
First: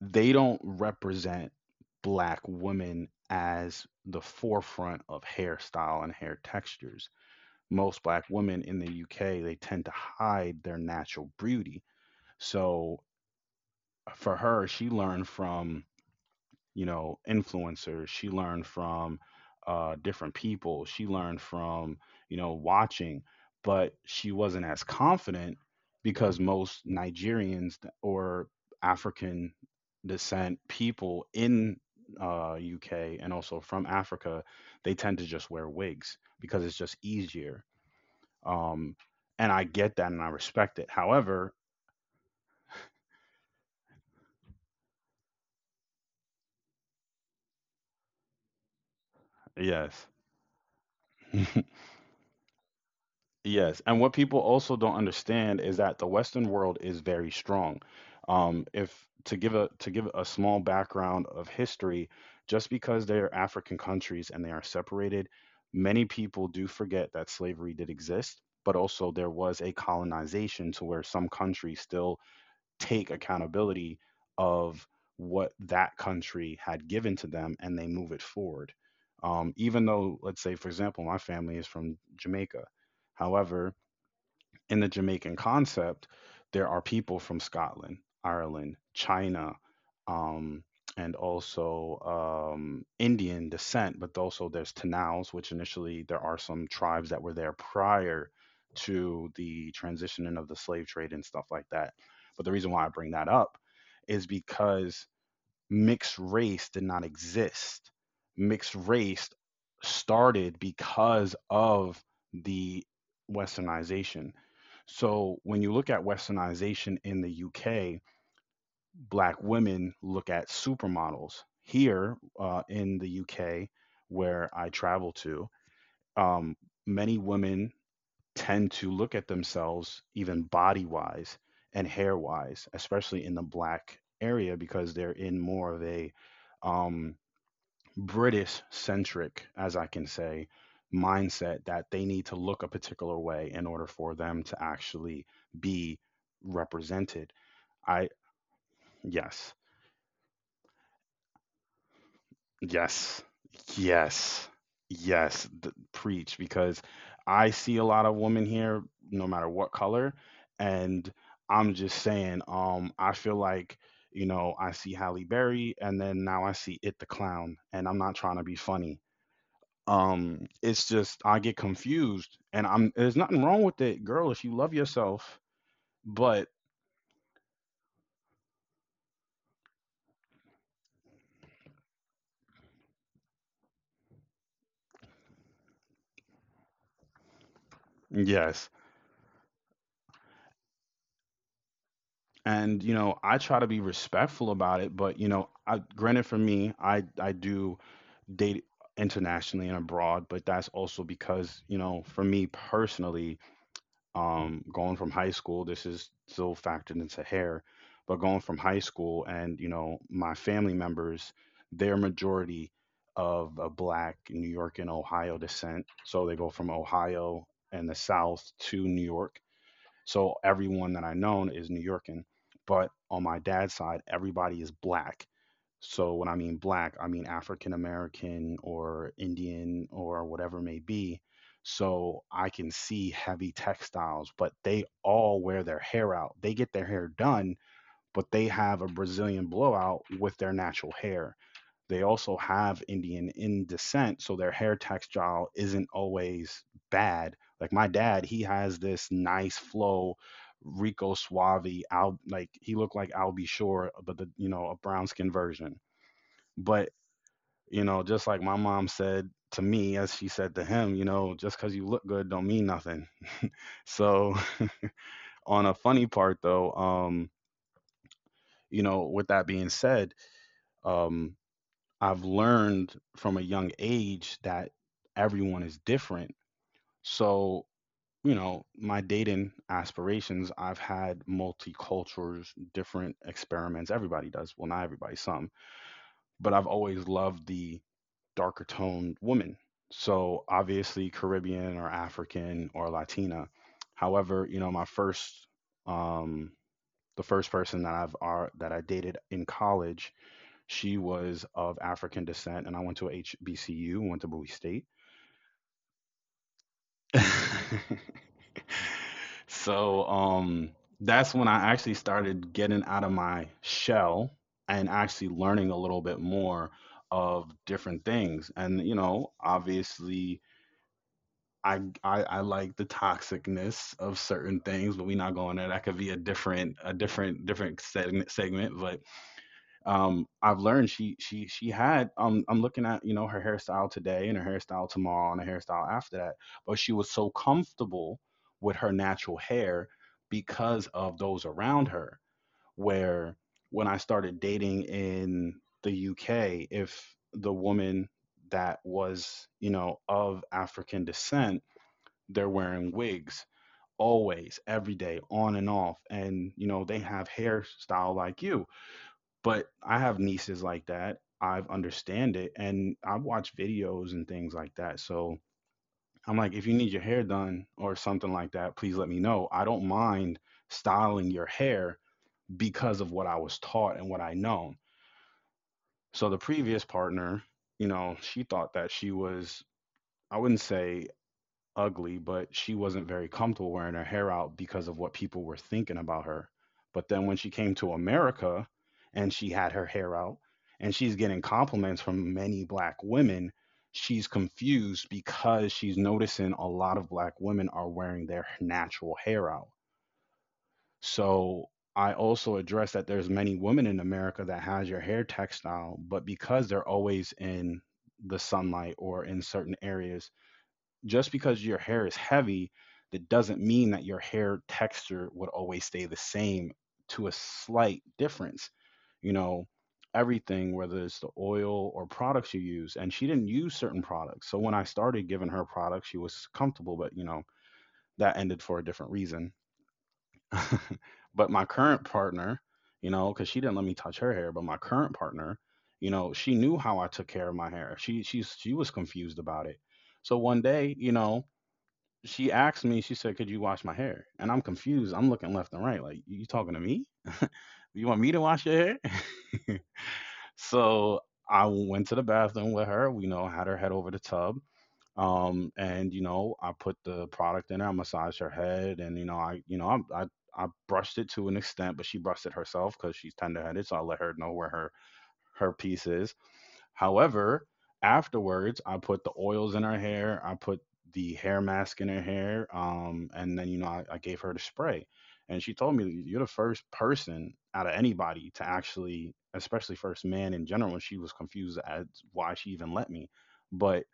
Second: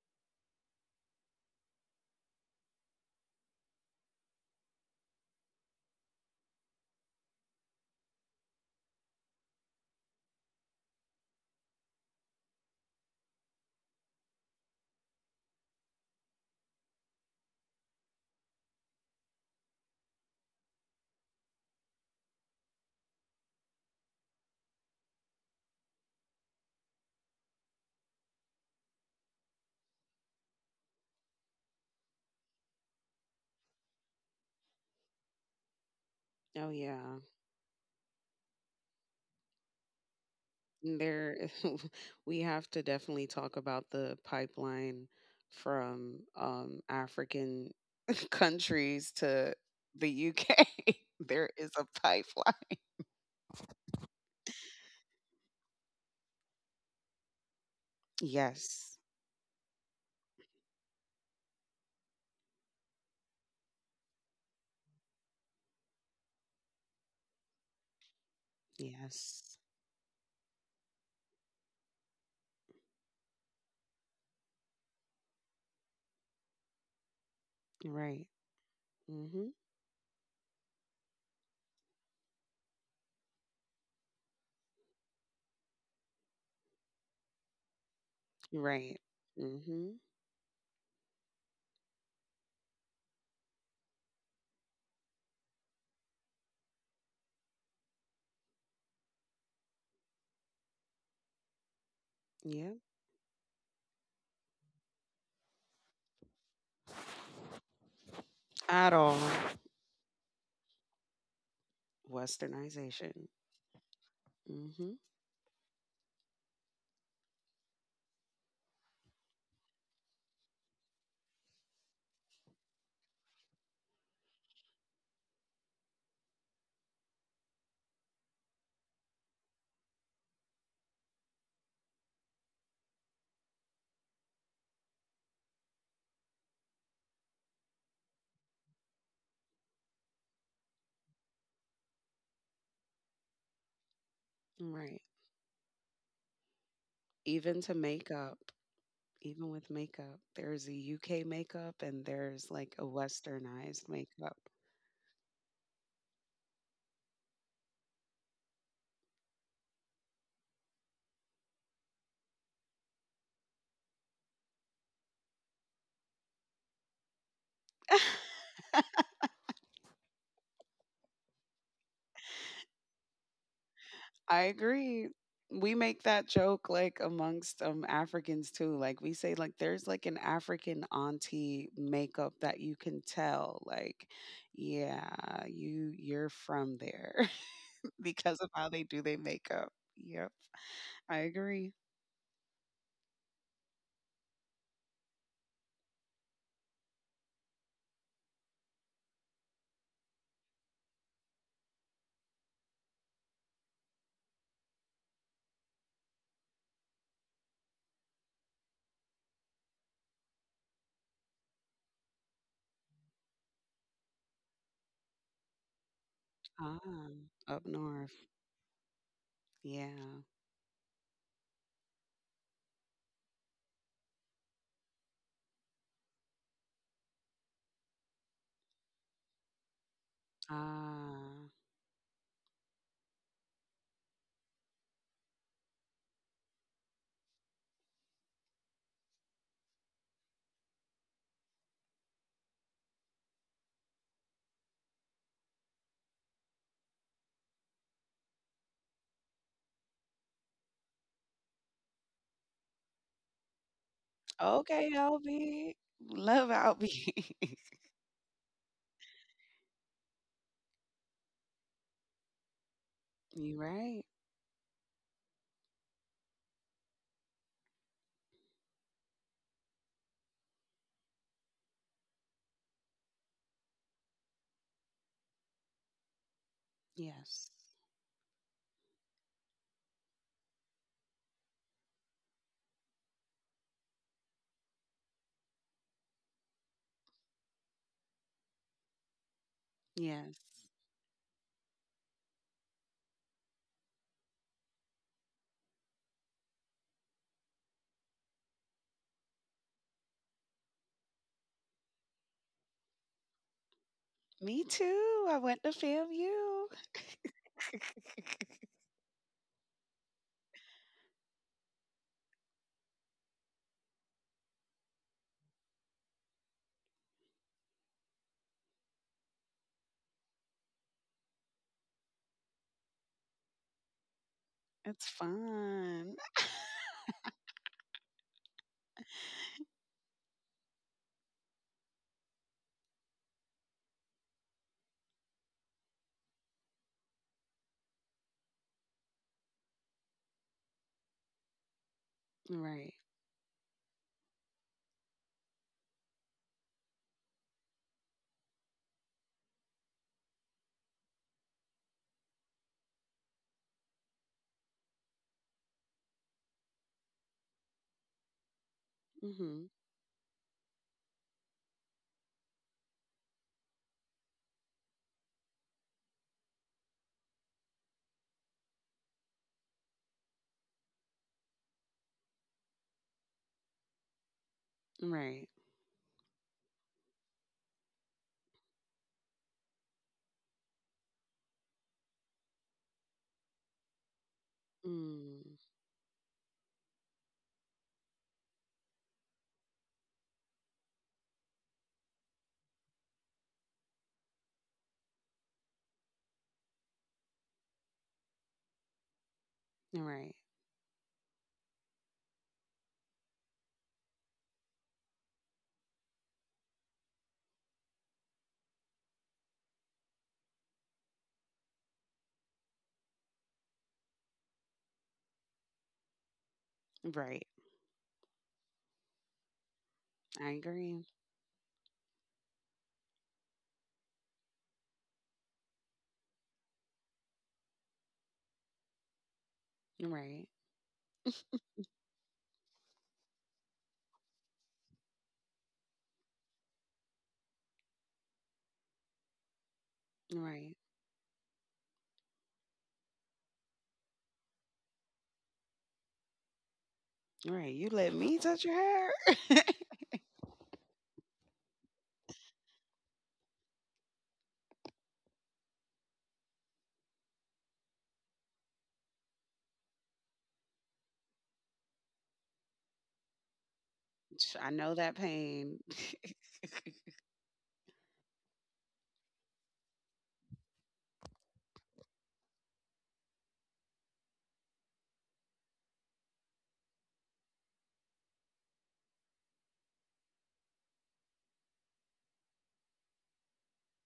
A: they don't represent black women as the forefront of hairstyle and hair textures. Most black women in the UK, they tend to hide their natural beauty. So for her, she learned from, you know, influencers. She learned from, different people. She learned from, you know, watching, but she wasn't as confident because most Nigerians or African descent people in, UK, and also from Africa, they tend to just wear wigs because
B: Oh,
A: it's just
B: yeah.
A: easier. Um, and I get that, and I respect it.
B: There,
A: However,
B: we have to definitely talk about the pipeline from African countries to
A: yes.
B: the UK. There is a pipeline.
A: Yes, and what people also don't understand is that the Western world is very strong.
B: Yes.
A: If to give a to give a small background of history, just because they are African countries and they are separated, many people do forget that slavery did exist, but also there
B: Yes.
A: was a colonization to where some countries still take accountability of what that country had given to them and they move it
B: Right.
A: forward.
B: hmm
A: Even though, let's say, for example, my family is from Jamaica. However, in the Jamaican concept, there are people from Scotland, Ireland,
B: Right.
A: China,
B: hmm
A: um, and also Indian descent, but also there's Tanaus, which initially there are some tribes that were there prior to the transitioning of the slave trade and stuff like that. But the reason
B: Yeah.
A: why I bring that up is because mixed race did not exist. Mixed
B: At all.
A: race started because of the
B: Westernization.
A: westernization.
B: Hmm
A: So when you look at westernization in the UK, black women look at supermodels. Here in the UK, where I travel to, um, many women tend to look at themselves even body wise and hair wise, especially in the black area because they're in more of a um, British centric, as I can say, mindset that they need to look a particular way in order for them to
B: Right.
A: actually be represented.
B: Even to
A: I,
B: makeup.
A: yes.
B: Even with makeup, there's a UK makeup and there's like a
A: Yes.
B: westernized
A: Yes.
B: makeup.
A: Yes. Preach, because I see a lot of women here, no matter what color. And I'm just saying, I feel like, I see Halle Berry and then now I see It the Clown. And I'm not trying to be funny. It's just I get confused and I'm there's nothing wrong with it, girl, if
B: I
A: you love
B: agree.
A: yourself.
B: We make that
A: But
B: joke like amongst Africans too. Like we say like there's like an African auntie makeup that you can tell like yeah, you you're from there because of
A: yes.
B: how they do their makeup. Yep. I agree.
A: And you know, I try to be respectful about it, but you know, granted for me, I do date internationally and abroad, but that's also because you know for me personally, going from high school, this is still factored into hair, but going from high school and you know my family members, their majority of black New York and Ohio descent, so they go from
B: Ah,
A: Ohio
B: up
A: and the
B: north.
A: South to New York.
B: Yeah.
A: So everyone that I know is New Yorkin, but on my dad's side, everybody is black. So when I mean black, I mean African American or Indian or whatever it may be.
B: Ah.
A: So I can see heavy textiles, but they all wear their hair out. They get their hair done, but they have a Brazilian blowout with their natural hair. They also have Indian in descent, so their hair textile isn't always bad. Like my dad, he has this nice flow, Rico Suave, Al, like he looked like Albie Shore, but the you know a
B: Okay,
A: brown skin version.
B: Albie. Love
A: But
B: Albie.
A: you know, just like my mom said to me, as she said to him, you know, just because you look good don't mean nothing.
B: You right.
A: So on a funny part though, you know, with that being said, um, I've learned from a young age that everyone is different.
B: Yes.
A: So, you know, my dating aspirations, I've had multicultures, different experiments. Everybody does. Well, not everybody, some. But I've always loved the darker toned woman. So,
B: Yes.
A: obviously, Caribbean or African or Latina. However, you know, my first, um, the first person that I dated in college, she was of African descent, and I went to a HBCU, went to Bowie
B: Me
A: State.
B: too. I went to FAMU.
A: So that's when I actually started getting out of my shell and actually learning a little bit more of different things. And you know, obviously, I like the toxicness of certain things, but
B: It's
A: we're not going there. That could be a
B: fun.
A: different segment. But I've learned, she had I'm looking at you know her hairstyle today and her hairstyle tomorrow and her hairstyle after that, but she was so comfortable with her natural hair because of those around her.
B: Right.
A: Where when I started dating in the UK, if the woman that was you know of African descent, they're wearing wigs always every day on and off, and you know they have hairstyle like you, but
B: Mhm.
A: I have nieces like that. I understand it and I watch videos and things like that. So I'm like, if you need your hair done or something like that, please let me know. I don't mind styling your hair because of what I was taught and what I know.
B: Right.
A: So the previous partner, you know, she thought that she was, I wouldn't say ugly, but she wasn't very comfortable wearing her hair out because of what people were
B: Mm.
A: thinking about her. But then when she came to America and she had her hair out and she's getting compliments from many black women, she's confused because she's noticing a lot of black women are wearing their natural hair out.
B: Right.
A: So I also address that there's many women in America that has your hair textile, but because they're always in the sunlight or in certain areas, just because your hair is heavy, that doesn't mean that your hair texture would always stay the same, to a
B: Right.
A: slight difference. You know,
B: I
A: everything, whether
B: agree.
A: it's the oil or products you use. And she didn't use certain products. So when I started giving her products, she was comfortable, but you know, that ended for a different reason.
B: Right.
A: But my current partner, you know, because she didn't let me touch her hair, but my current partner, you know, she knew how I took care of my hair. She was confused about it. So one
B: Right.
A: day, you know, she asked me, she said, "Could you wash my hair?" And I'm confused. I'm looking left and right, like, "You talking to me?
B: Right. You
A: You want
B: let
A: me to
B: me
A: wash
B: touch
A: your
B: your
A: hair?"
B: hair.
A: So I went to the bathroom with her. We you know had her head over the tub. And you know, I put the product in her, I massaged her head, and you know, I brushed it to an extent, but she brushed it herself because she's tender headed, so I let her know
B: Ch-
A: where
B: I know that
A: her
B: pain.
A: piece is. However, afterwards, I put the oils in her hair. I put the hair mask in her hair. And then, you know, I gave her the spray. And she told me, "You're the first person out of anybody to actually, especially first man in general." And she was confused as why she even let me. But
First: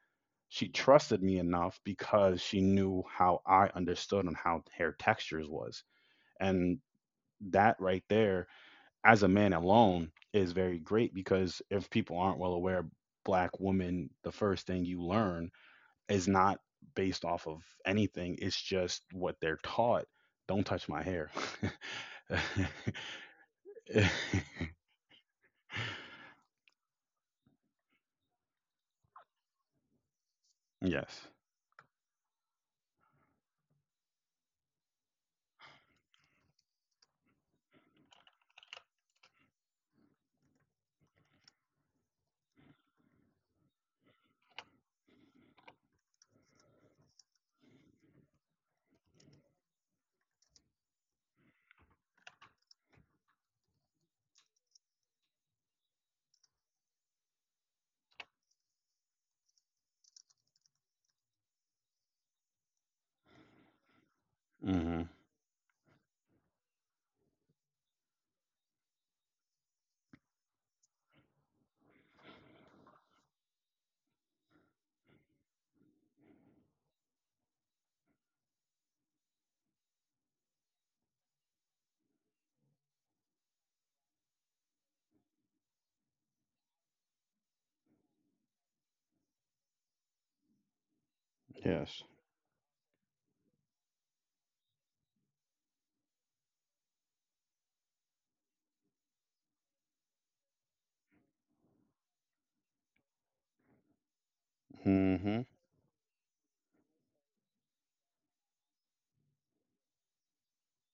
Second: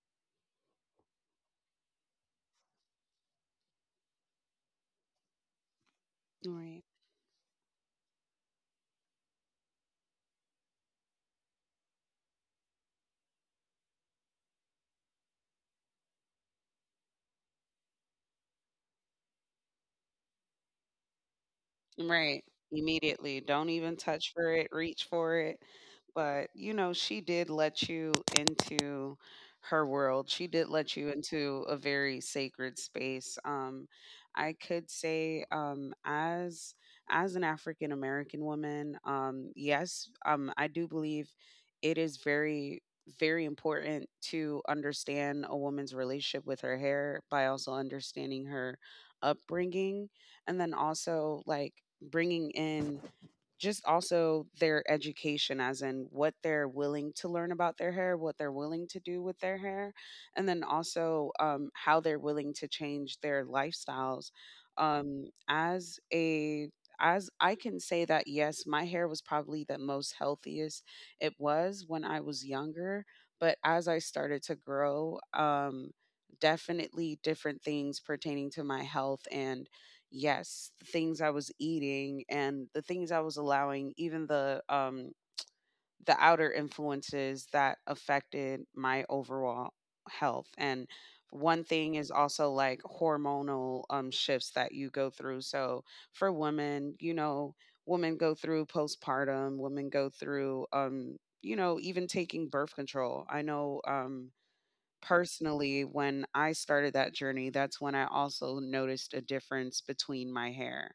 A: she trusted me enough because she knew how I understood and how hair textures was. And
B: right.
A: that right there as a man alone is very great because if people aren't well aware, black woman, the first thing you learn is not based off of anything. It's just what they're taught. Don't touch my hair.
B: Right. Immediately. Don't even touch for it, reach for it. But, you know, she did let you into her world. She did let you
A: Yes.
B: into a very sacred space. I could say as an African American woman, yes, I do believe it is very very important to understand a woman's relationship with her hair by also understanding her upbringing and then also like bringing in just also their education as in what they're willing to learn about their hair what they're willing to do with their hair and then also how they're willing to change their lifestyles
A: Hmm.
B: as a as I can say that yes my hair was probably the most healthiest it was when I was younger but as I started to grow definitely different things pertaining to my health and yes, the things I was eating and the things I was allowing, even the outer influences that affected my overall health. And one thing
A: Yes.
B: is also like hormonal shifts that you go through. So for women, you know, women go through postpartum, women go through you know, even taking birth control. I know
A: Hmm.
B: personally when I started that journey that's when I also noticed a difference between my hair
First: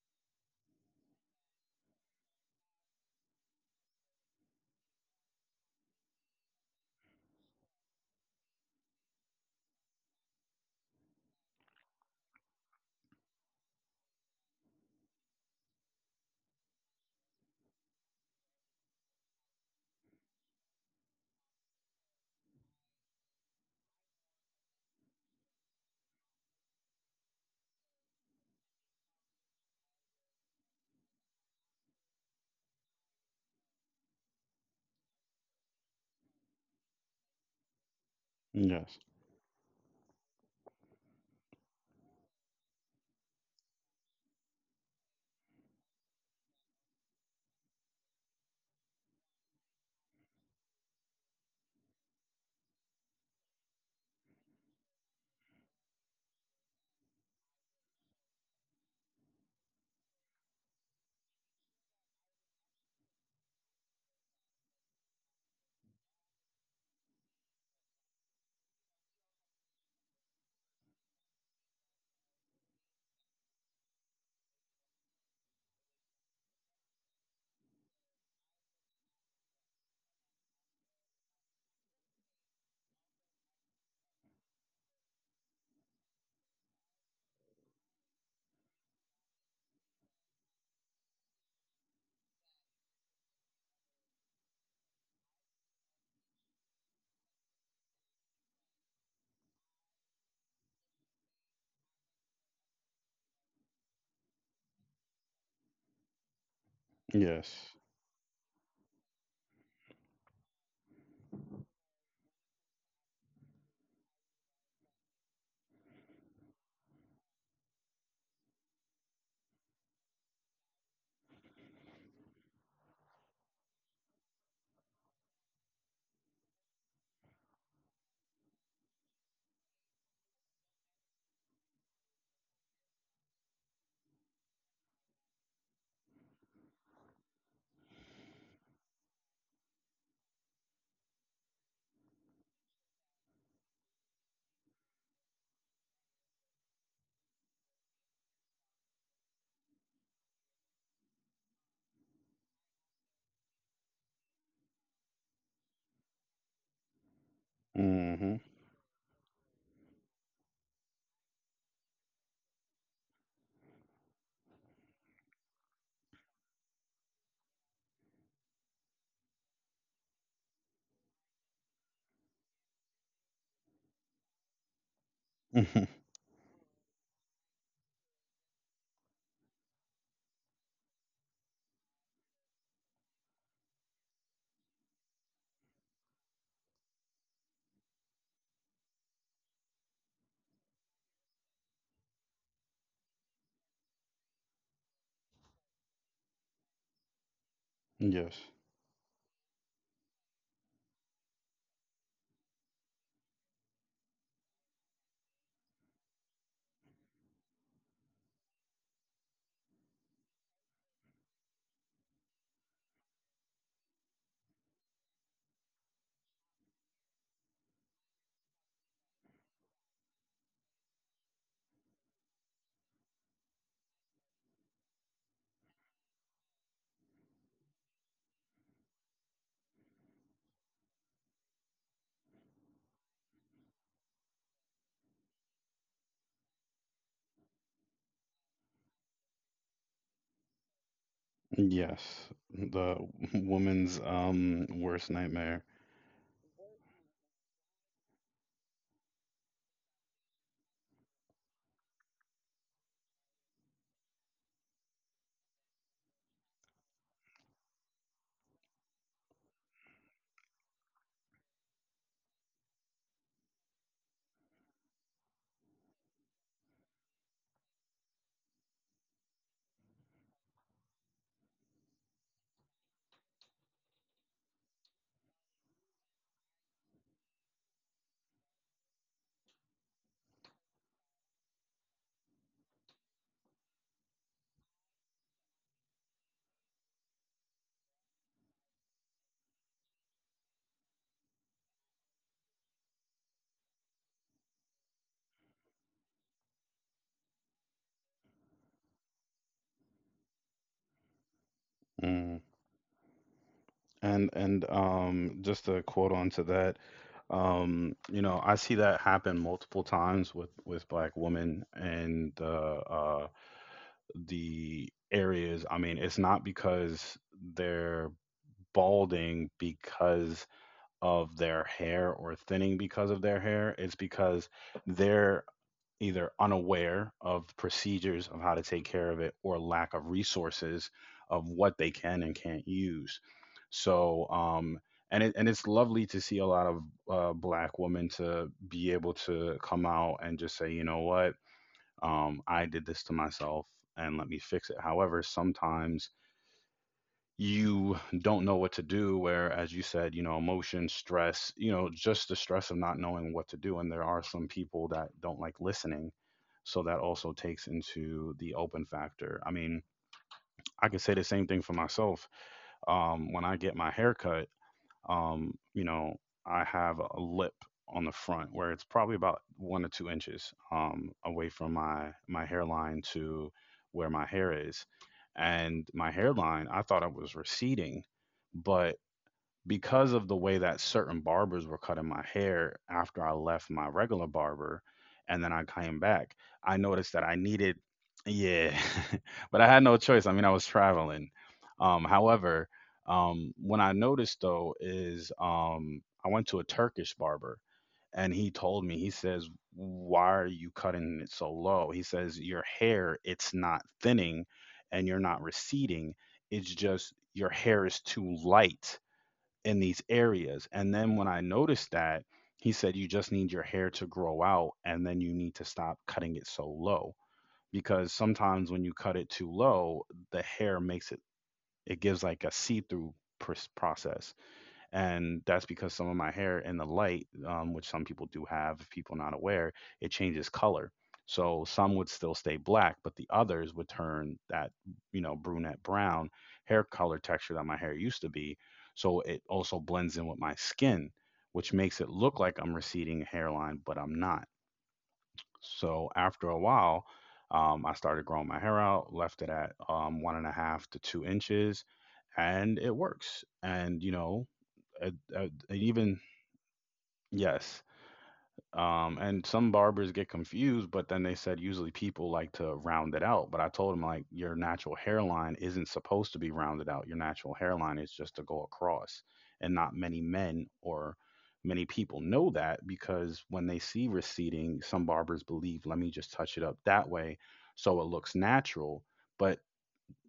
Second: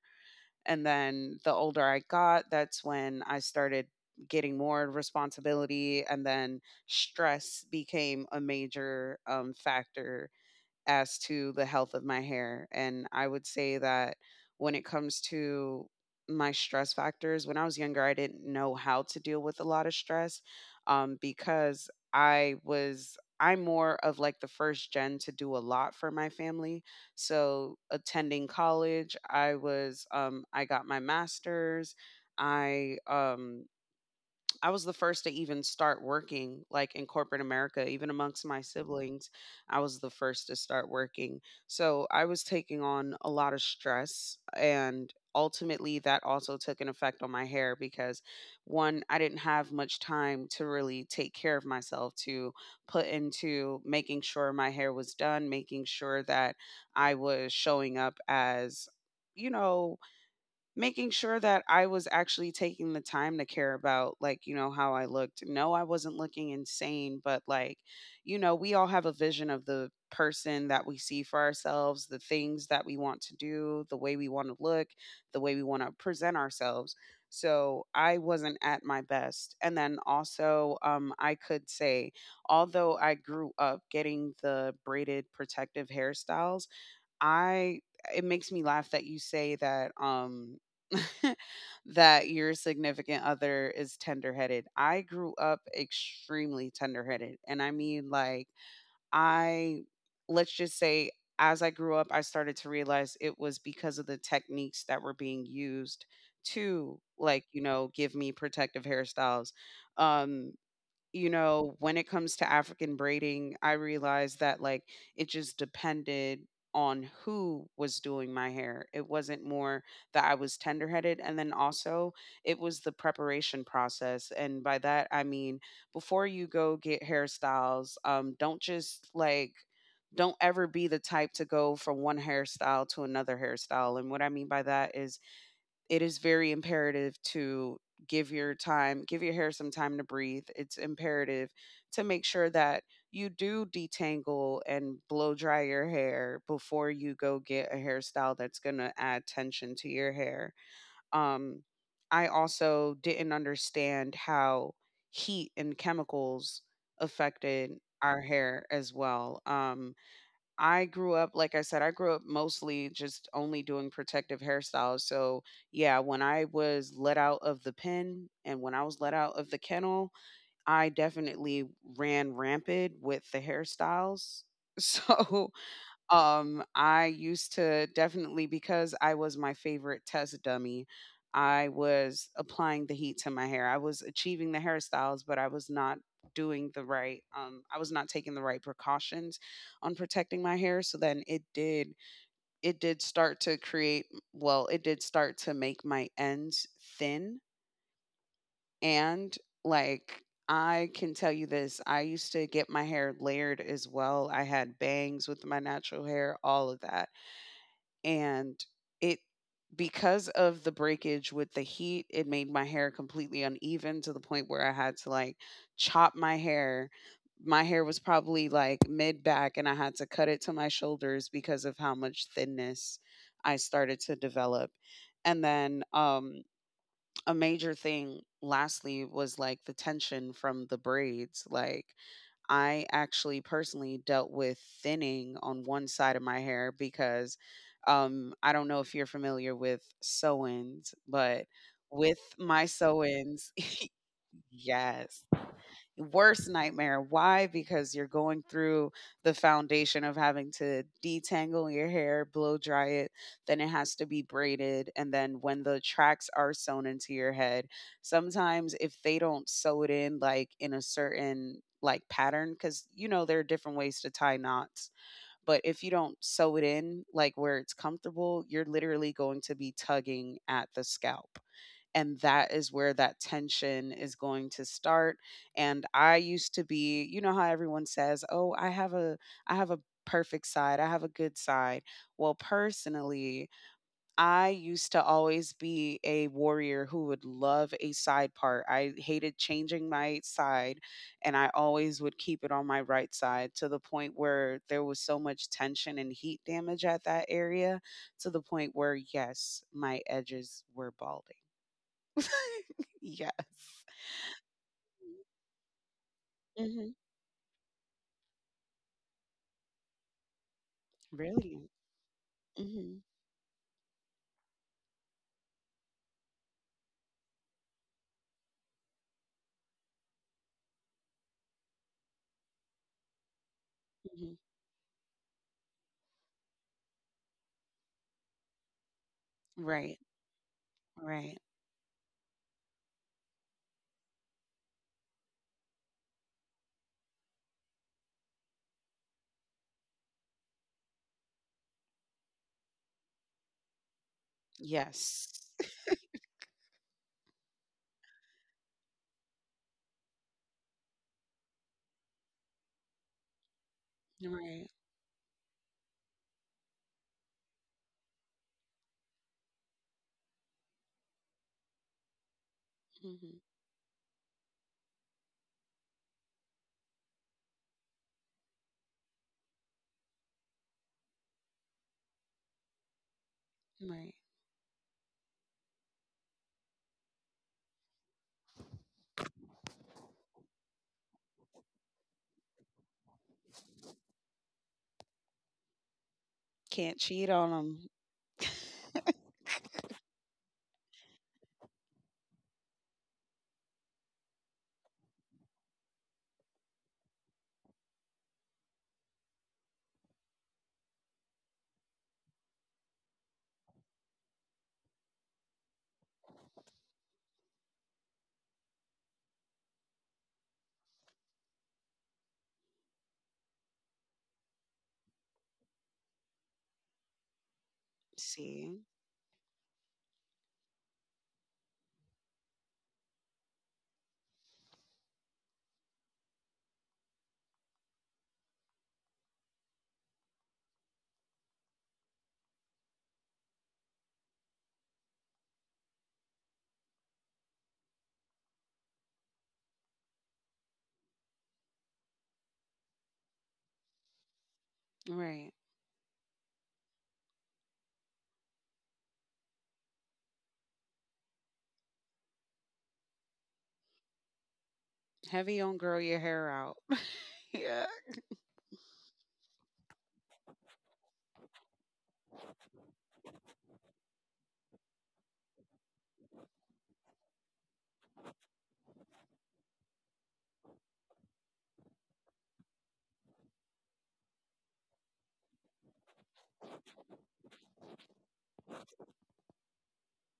B: and then the older I got, that's when I started getting more responsibility. And then stress became a major factor as to the health of my hair. And I would say that when it comes to my stress factors, when I was younger, I didn't know how to deal with a lot of stress because I was. I'm more of like the first gen to do a lot for my family. So attending college, I was I got my masters. I um I was the first to even start working, like, in corporate America, even amongst my
A: Yes.
B: siblings, I was the first to start working. So I was taking on a lot of stress, and ultimately, that also took an effect on my hair because, one, I didn't have much time to really take care of myself, to put into making sure my hair was done, making sure that I was showing up as, you know, making sure that I was actually taking the time to care about, like, you know, how I looked. No, I wasn't looking insane, but like, you know, we all have a vision of the person that we see for ourselves, the things that we want to do, the way we want to look, the way we want to present ourselves. So I wasn't at my best. And then also, I could say, although I grew up getting the braided protective hairstyles, I it makes me laugh that you say that that your significant other is tender-headed. I grew up extremely tender-headed and I mean like I let's just say as I grew up I started to realize it was because of the techniques that were being used to like you
A: Yes.
B: know give me protective hairstyles. Um you know, when it comes to African braiding, I realized that like it just depended on who was doing my hair. It wasn't more that I was tender-headed and then also it was the preparation process and by that I mean before you go get hairstyles, don't just like don't ever be the type to go from one hairstyle to another hairstyle. And what I mean by that is it is very imperative to give your time, give your hair some time to breathe. It's imperative to make sure that you do detangle and blow dry your hair before you go get a hairstyle that's going to add tension to your hair. Um, I also didn't understand how heat and chemicals affected our
A: Hmm.
B: hair as well. I grew up, like I said, I grew up mostly just only doing protective hairstyles. So, yeah, when I was let out of the pen and when I was let out of the kennel, I definitely ran rampant with the hairstyles. So, I used to definitely because I was my favorite test dummy. I was applying the heat to my hair. I was achieving the hairstyles, but I was not doing the right I was not taking the right precautions on protecting my hair, so then it did start to create well, it did start to make my ends thin
A: Yes.
B: and like I can tell you this. I used to get my hair layered as well. I had bangs with my natural hair, all of that and it because of the breakage with the heat, it made my hair completely uneven to the point where I had to like chop my hair. My hair was probably like mid back and I had to cut it to my shoulders because of how much thinness I started to develop. And then a major thing lastly was like the tension from the braids like I actually personally dealt with thinning on one side of my hair because I don't know if you're familiar with sew ins, but with
A: Yes.
B: my
A: The
B: sew ins,
A: woman's worst
B: yes,
A: nightmare.
B: worst nightmare. Why? Because you're going through the foundation of having to detangle your hair, blow dry it, then it has to be braided. And then when the tracks are sewn into your head, sometimes if they don't sew it in like in a certain like pattern, because you know, there are different ways to tie knots, but if you don't sew it in like where it's comfortable, you're literally going to be tugging at the scalp and that is where that tension is going to start and I used to be you know how everyone says oh i have a perfect side I have a good side well personally I used to always be a warrior who would love a side part I hated changing my side and I always would keep it on my right side to the point where there was so much tension and heat damage at that area to the point where yes my edges were balding
A: Mm.
B: yes.
A: And just to quote on to that,
B: hmm
A: you know, I see that happen multiple times with black
B: Brilliant.
A: women and
B: Hmm
A: the areas. I mean, it's not because they're balding because of their hair or thinning because of their hair. It's
B: hmm
A: because they're either unaware of procedures of how to take care of it or lack
B: Right.
A: of resources
B: Right.
A: of what they can and can't use. So, and it's lovely to see a lot of black women to be able to come out and just say, you know what, I did this to myself and let me fix it.
B: Yes.
A: However, sometimes you don't know what to do, where as you said, you know, emotion, stress, you know, just the stress of not knowing what to do, and there are some
B: Right.
A: people that don't like listening. So that also takes into the open factor. I mean, I could say the same thing for myself.
B: hmm
A: When I get my haircut, you know, I have a lip on the front where it's probably about one or two inches away from my hairline to
B: Right.
A: where my hair is, and my hairline I thought I was receding, but because of the way that certain barbers were cutting my hair after I left my regular barber and then I came back, I
B: Can't
A: noticed
B: cheat
A: that
B: on
A: I
B: them.
A: needed, yeah, but I had no choice. I mean, I was traveling. However, when I noticed though, is I went to a Turkish barber and he told me, he says, "Why are you cutting it so low?" He says, "Your hair, it's not thinning and you're not receding. It's just your hair is too light in these areas." And then when I noticed that, he said, "You just need your hair to grow out, and then you need to stop cutting it so low." Because sometimes
B: See.
A: when you cut it too low, the hair makes it, it gives like a see through process, and that's because some of my hair in the light, which some people do have, if people are not aware, it changes color. So some would still stay black, but the others would turn that brunette brown hair color texture that my hair used to be. So it also blends in with my skin, which makes it look like I'm receding hairline, but I'm not.
B: Right.
A: So after a while, I started growing my hair out, left it at 1.5 to 2 inches, and it works. And you know uh, uh,
B: Heavy on grow your
A: Even
B: hair out. yeah.
A: yes. And some barbers get confused, but then they said usually people like to round it out. But I told them, like, your natural hairline isn't supposed to be rounded out. Your natural hairline is just to go across. And not many men or many people know that, because when they see receding, some barbers believe, let me just touch it up that way so it looks natural. But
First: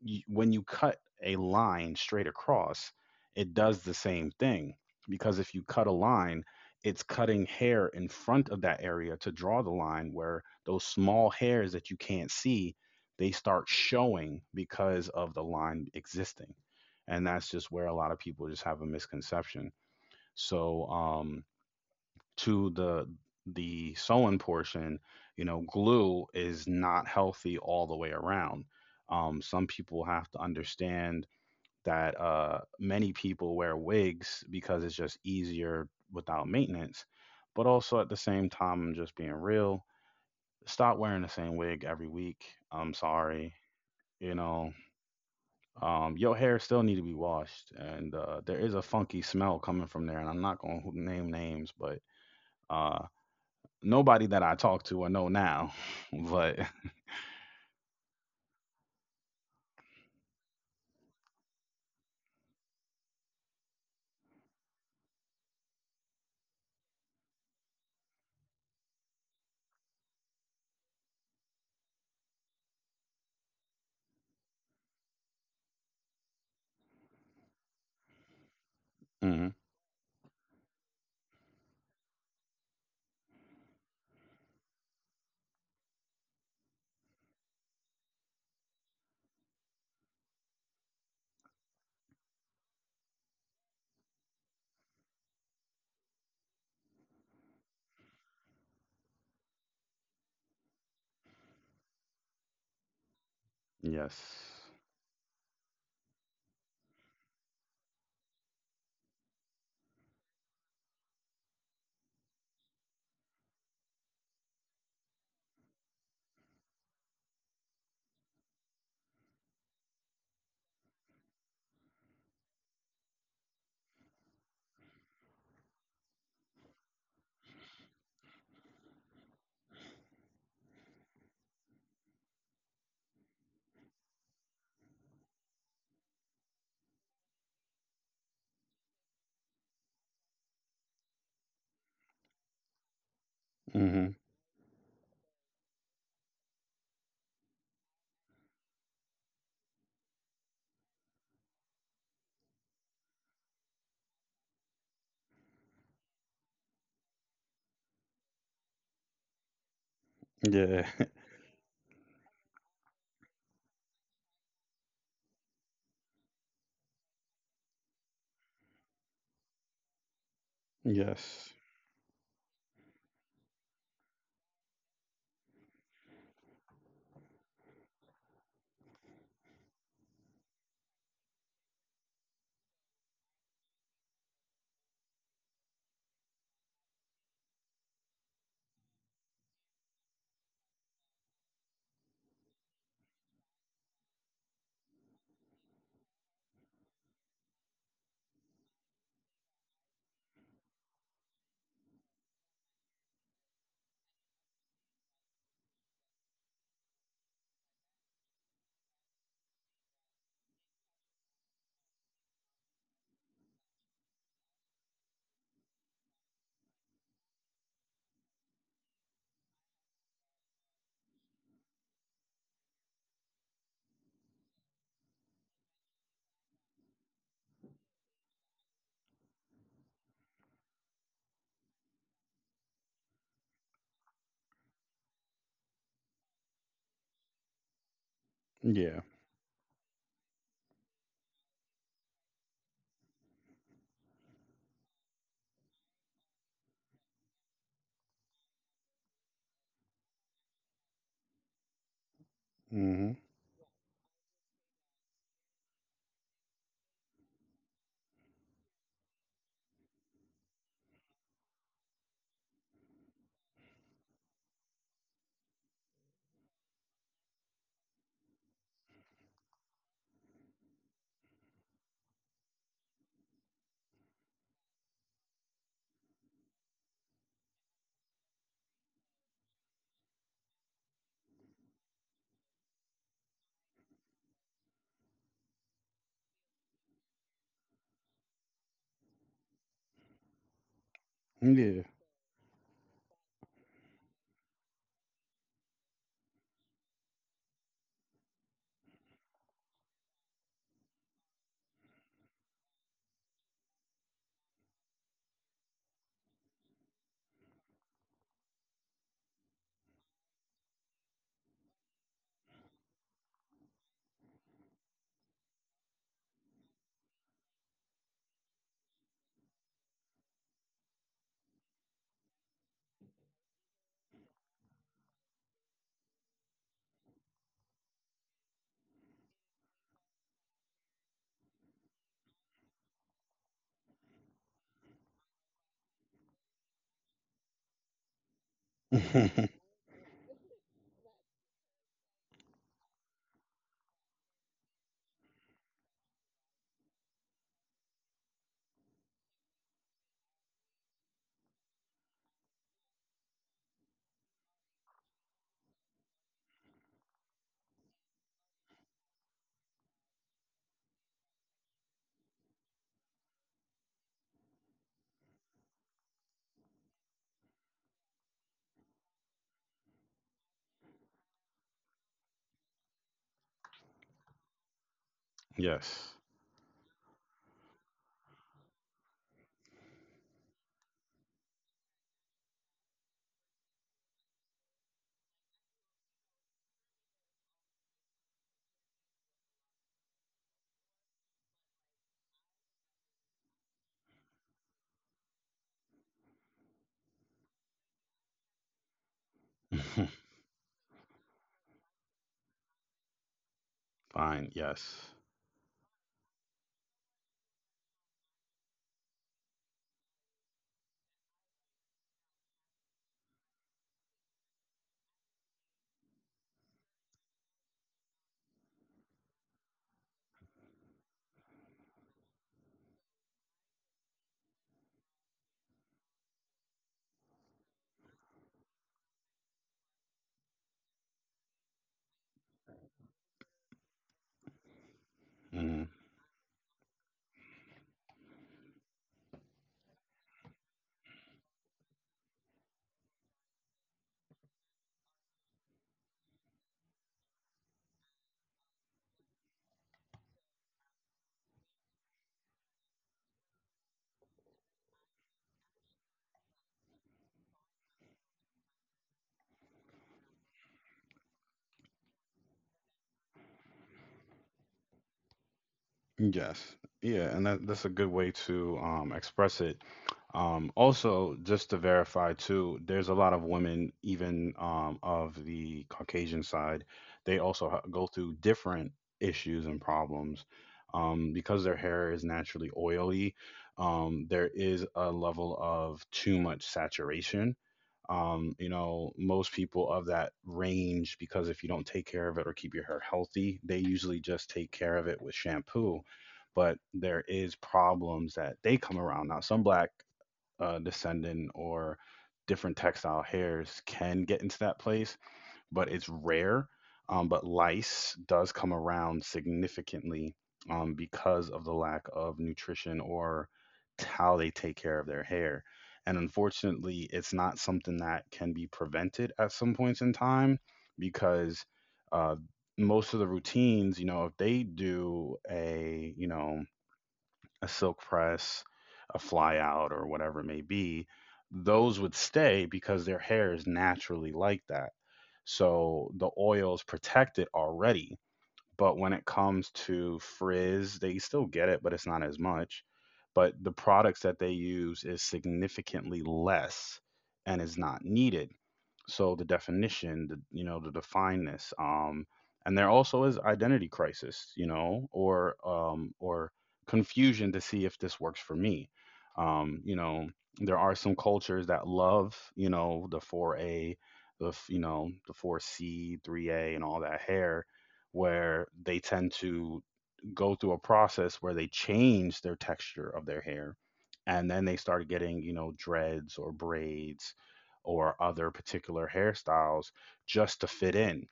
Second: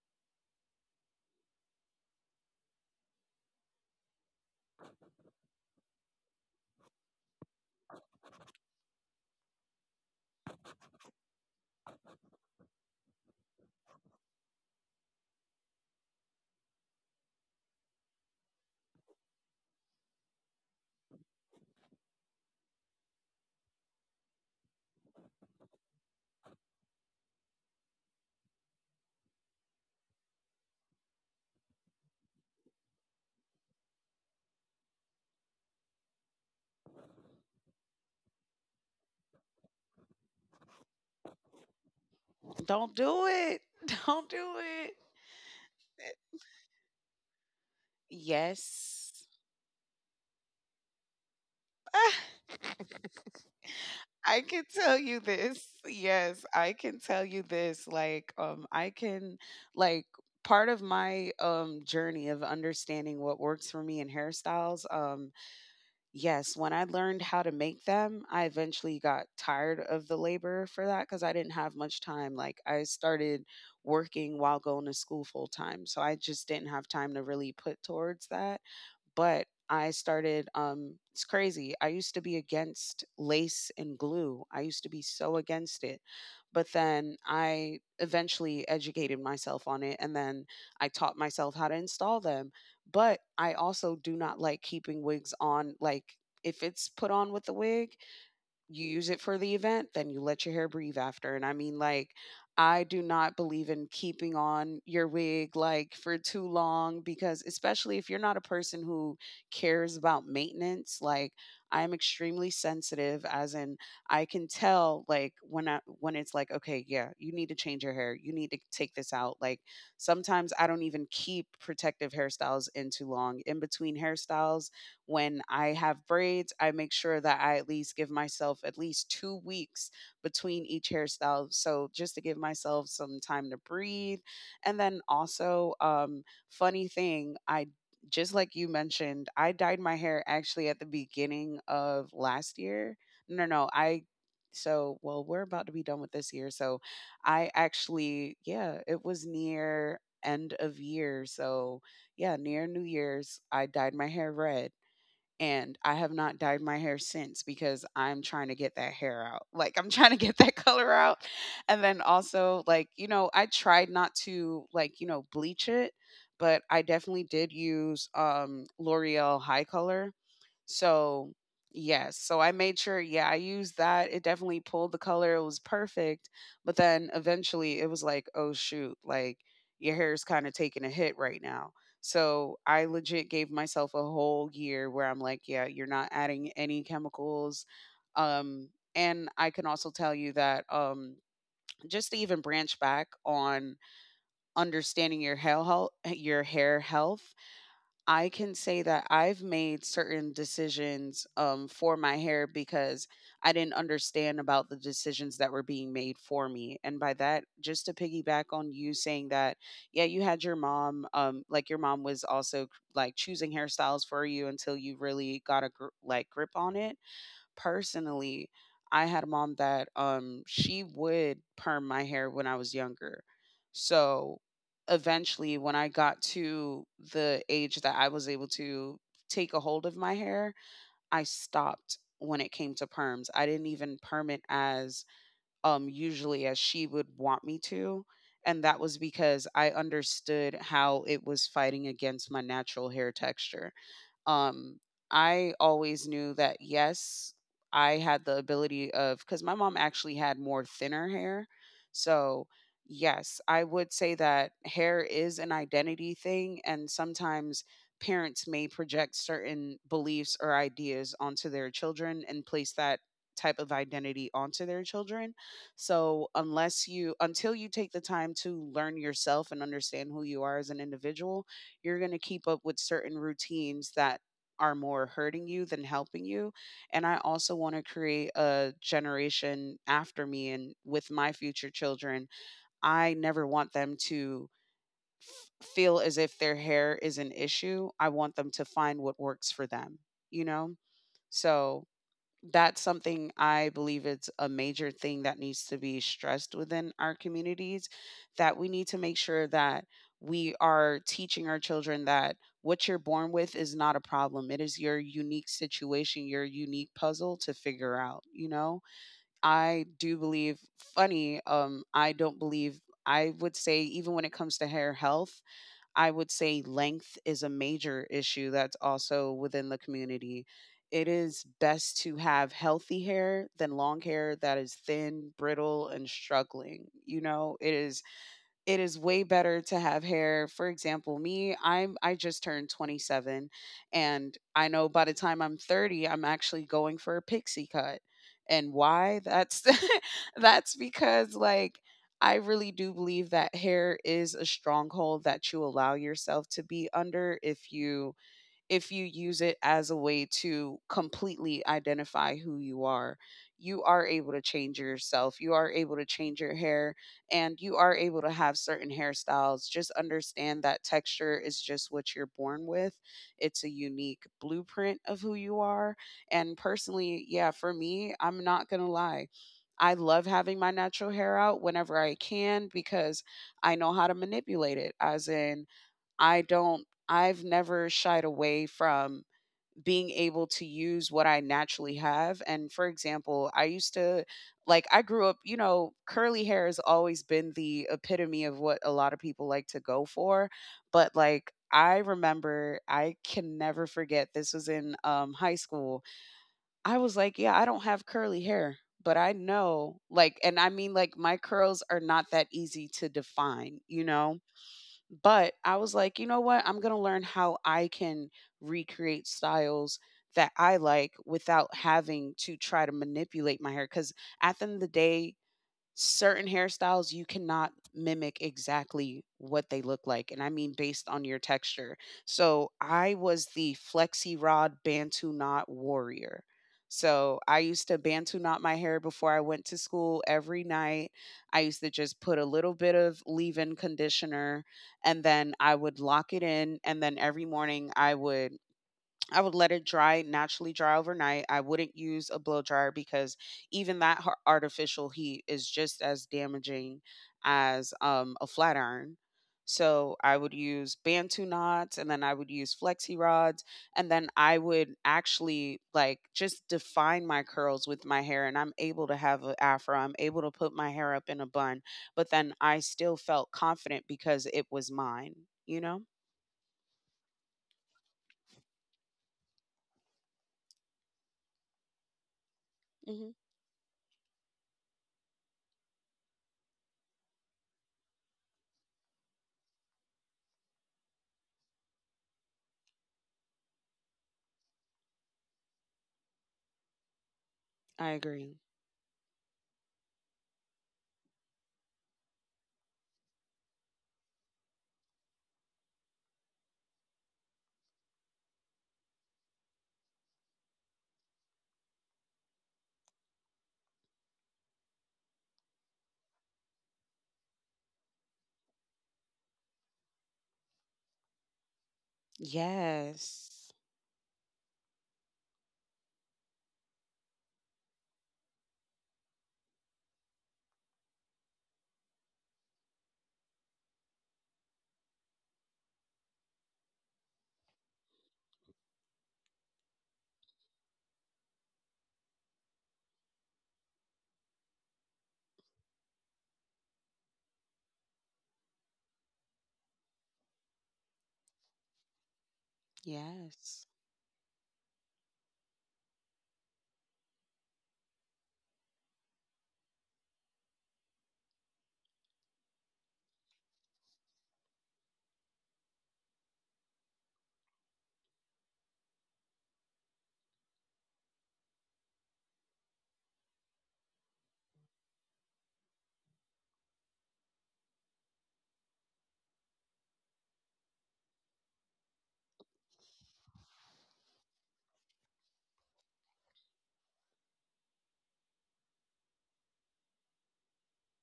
A: when you cut a line straight across, it does the same thing, because if you cut a line, it's cutting hair in front of that area to draw the line where those small hairs that you can't see, they start showing because of the line existing. And that's just where a lot of people just have a misconception. So, to the sewing portion, you know, glue is not healthy all the way around. Some people have to understand that many people wear wigs because it's just easier without maintenance. But also at the same time, I'm just being real. Stop wearing the same wig every week. I'm
B: Don't do
A: sorry.
B: it.
A: You
B: Don't do
A: know,
B: it.
A: your hair still need to be washed, and there is a funky
B: Yes.
A: smell coming from there. And I'm not going to name names, but uh, nobody that
B: I
A: I
B: can
A: talk to
B: tell
A: or know
B: you
A: now,
B: this. Yes,
A: but
B: I can tell you this. Like, I can like part of my journey of understanding what works for me in hairstyles. Yes, when I learned how to make them, I eventually got tired of the labor for that because I didn't have much time. Like, I started working while going to school full time. So I just didn't have time to really put towards that
A: mhm,
B: but I started it's crazy. I used to be against lace and glue. I used to be so against it. But then I eventually educated myself on it and then I taught myself how to install them. But I also do not like keeping wigs on like if it's put on with the wig, you use it for the event, then you let your hair breathe after. And I mean, like, I do not believe in keeping
A: yes,
B: on your wig like for too long because, especially if you're not a person who cares about maintenance, like, I am extremely sensitive, as in, I can tell, like, when I, when it's like, okay, yeah, you need to change your hair, you need to take this out. Like, sometimes I don't even keep protective hairstyles in too long. In between hairstyles, when I have braids, I make sure that I at least give myself at least 2 weeks between each hairstyle. So just to give myself some time to breathe. And then also, funny thing, I just like you mentioned, I dyed my hair actually at the beginning of last year. No, no, I
A: hmm,
B: so well we're about to be done with this year so I actually yeah it was near end of year so yeah near new year's I dyed my hair red. And I have not dyed my hair since because I'm trying to get that hair out. Like I'm trying to get that
A: yeah,
B: color out. And then also like, I tried not to like, bleach it, but I definitely did use L'Oreal high color so,
A: yes,
B: yes. So I made sure, yeah, I used that. It definitely pulled the color. It was perfect. But then eventually it was like, oh, shoot, like your hair's kind of taking a hit right now. So I legit gave myself a whole year where I'm like, yeah, you're not adding any chemicals. Um, and I can also tell you that just to even branch back on understanding your hair health I can say that I've made certain decisions for my hair because I didn't understand about the decisions that were being made for me. And by that, just to piggyback on you saying that, yeah, you had your mom, like your mom was also like choosing hairstyles for you until you really got a like grip on it personally, I had a mom that she would perm my hair when I was younger. So eventually when I got to the age that I was able to take a hold of my hair, I stopped when it came to perms. I didn't even perm it as usually as she would want me to. And that
A: yeah,
B: was because I understood how it was fighting against my natural hair texture. Um, I always knew that yes, I had the ability of because my mom actually had more thinner hair. So
A: hmm,
B: yes, I would say that hair is an identity thing and sometimes parents may project certain beliefs or ideas onto their children and place that type of identity onto their children. So, unless you, until you take the time to learn yourself and understand who you are as an individual, you're going to keep up with certain routines that are more hurting you than helping you. And I also want to create a generation after me and with my future children. I never want them to feel as if their hair is an issue. I want them to find what works for them, you know?
A: yeah,
B: So that's something I believe it's a major thing that needs to be stressed within our communities that we need to make sure that we are teaching our children that what you're born with is not a problem. It is your unique situation, your unique puzzle to figure out, you know? I do believe funny, I don't believe I would say even when it comes to hair health I would say length is a major issue that's also within the community. It is best to have healthy hair than long hair that is thin, brittle, and struggling. You know, it is way better to have hair. For example, me, I just turned 27, and I know by the time I'm 30, I'm actually going for a pixie cut. And why? That's that's because like I really do believe that hair is a stronghold that you allow yourself to be under if you use it as a way to completely identify who you are. You are able to change yourself, you are able to change your hair, and you are able to have certain hairstyles. Just understand that texture is just what you're born with, it's a unique blueprint of who you are. And personally, yeah, for me, I'm not gonna lie. I love having my natural hair out whenever I can because I know how to manipulate it, as in,
A: yes,
B: I've never shied away from being able to use what I naturally have. And for example, I used to like I grew up, you know, curly hair has always been the epitome of what a lot of people like to go for, but like I remember I can never forget this was in high school. I was like, yeah, I don't have curly hair, but I know like and I mean like my curls are not that easy to define, you
A: fine,
B: know?
A: yes,
B: But I was like, you know what? I'm going to learn how I can recreate styles that I like without having to try to manipulate my hair. Because at the end of the day, certain hairstyles you cannot mimic exactly what they look like and I mean based on your texture. So I was the flexi rod bantu knot warrior. So I used to bantu knot my hair before I went to school every night. I used to just put a little bit of leave-in conditioner and then I
A: mhm.
B: would lock it in, and then every morning I would let it dry, naturally dry overnight. I wouldn't use a blow dryer because even that artificial heat is just as damaging as a flat iron. So I would use Bantu knots and then I would use flexi rods. And then I would actually like just define my curls with my hair. And I'm able to have an afro, I'm able to put my hair up in a bun. But then I still felt confident because it was mine, you know?
A: Yes. Yeah, and that's a good way to express it. Also, just to verify too, there's a lot
B: Hmm.
A: of women, even of the Caucasian side, they also go through different issues and problems. Because their hair is naturally oily, there is a level of too much saturation.
B: I agree.
A: You know, most people of that range, because if you don't take care of it or keep your hair healthy, they usually just take care of it with shampoo, but there is problems that they come around. Now some black descendant or different textile hairs can get into that place, but it's rare. Um, but lice does come around significantly, because of the lack of nutrition or
B: Yes.
A: how they take care of their hair, and unfortunately it's not something that can be prevented at some points in time, because uh, most of the routines, you know, if they do a, you know, a silk press, a fly out, or whatever it may be, those would stay because their hair is naturally like that. So the oils protect it already. But when it comes to frizz, they still get it, but it's not as much. But the
B: Yes,
A: products that they use is significantly less and is not needed. So the definition, the, you know, to define this, um, and there also is identity crisis, you know, or confusion to see if this works for me. um you know there are some cultures that love, you know, the 4a, the you know, the 4c 3a and all that hair, where they tend to go through a process where they change their texture of their hair, and then they start getting, you know, dreads or braids or other particular hairstyles just to fit in.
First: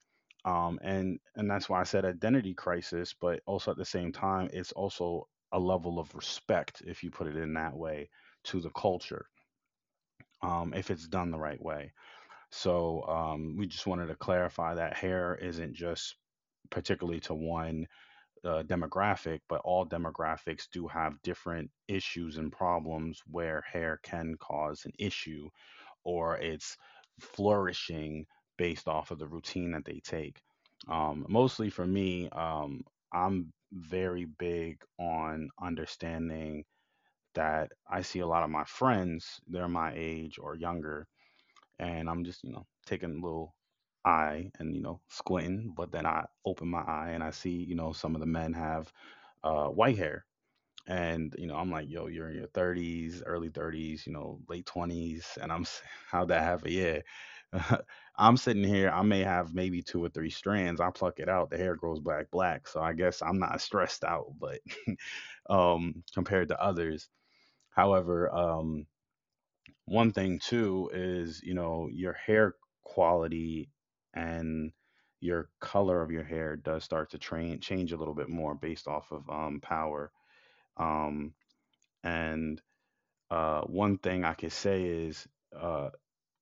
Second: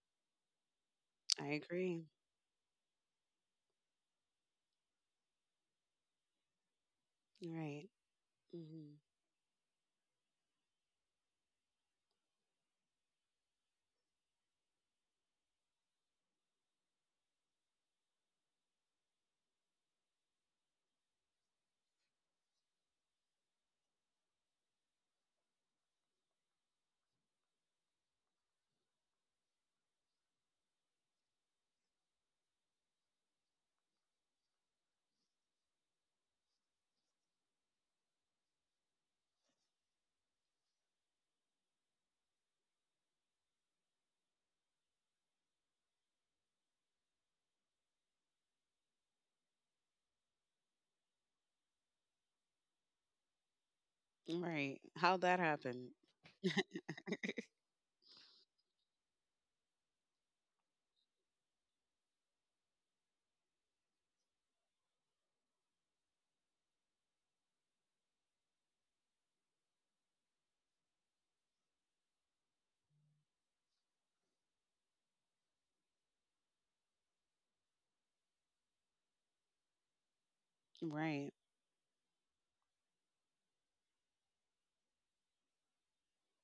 A: And
B: I
A: that's why I said
B: agree.
A: identity crisis, but also at the same time, it's also a level of respect, if you put it in that
B: Right.
A: way, to the
B: Hmm.
A: culture, if it's done the right way. So, we just wanted to clarify that hair isn't just particularly to one demographic, but all demographics do have different issues and problems where hair can cause an issue, or it's flourishing based off of the routine that they take. Mostly for me, I'm very big on understanding that I see a lot of my friends, they're my age or younger, and I'm just, you know, taking a little eye and, you know, squinting. But then I open my eye and I see, you know, some of the men have white hair. And you know, I'm like, yo, you're in your 30s, early 30s, you know, late
B: Right. How'd
A: 20s,
B: that
A: and
B: happen?
A: how'd that happen? Yeah, I'm sitting here. I may have maybe two or three strands. I pluck it out. The hair grows back black. So I guess I'm not stressed out, but compared to others. However, one thing too is, you know, your hair quality and your color of your hair does start to train change a little bit more based off of power.
B: Right.
A: Um, and One thing I could say is, uh,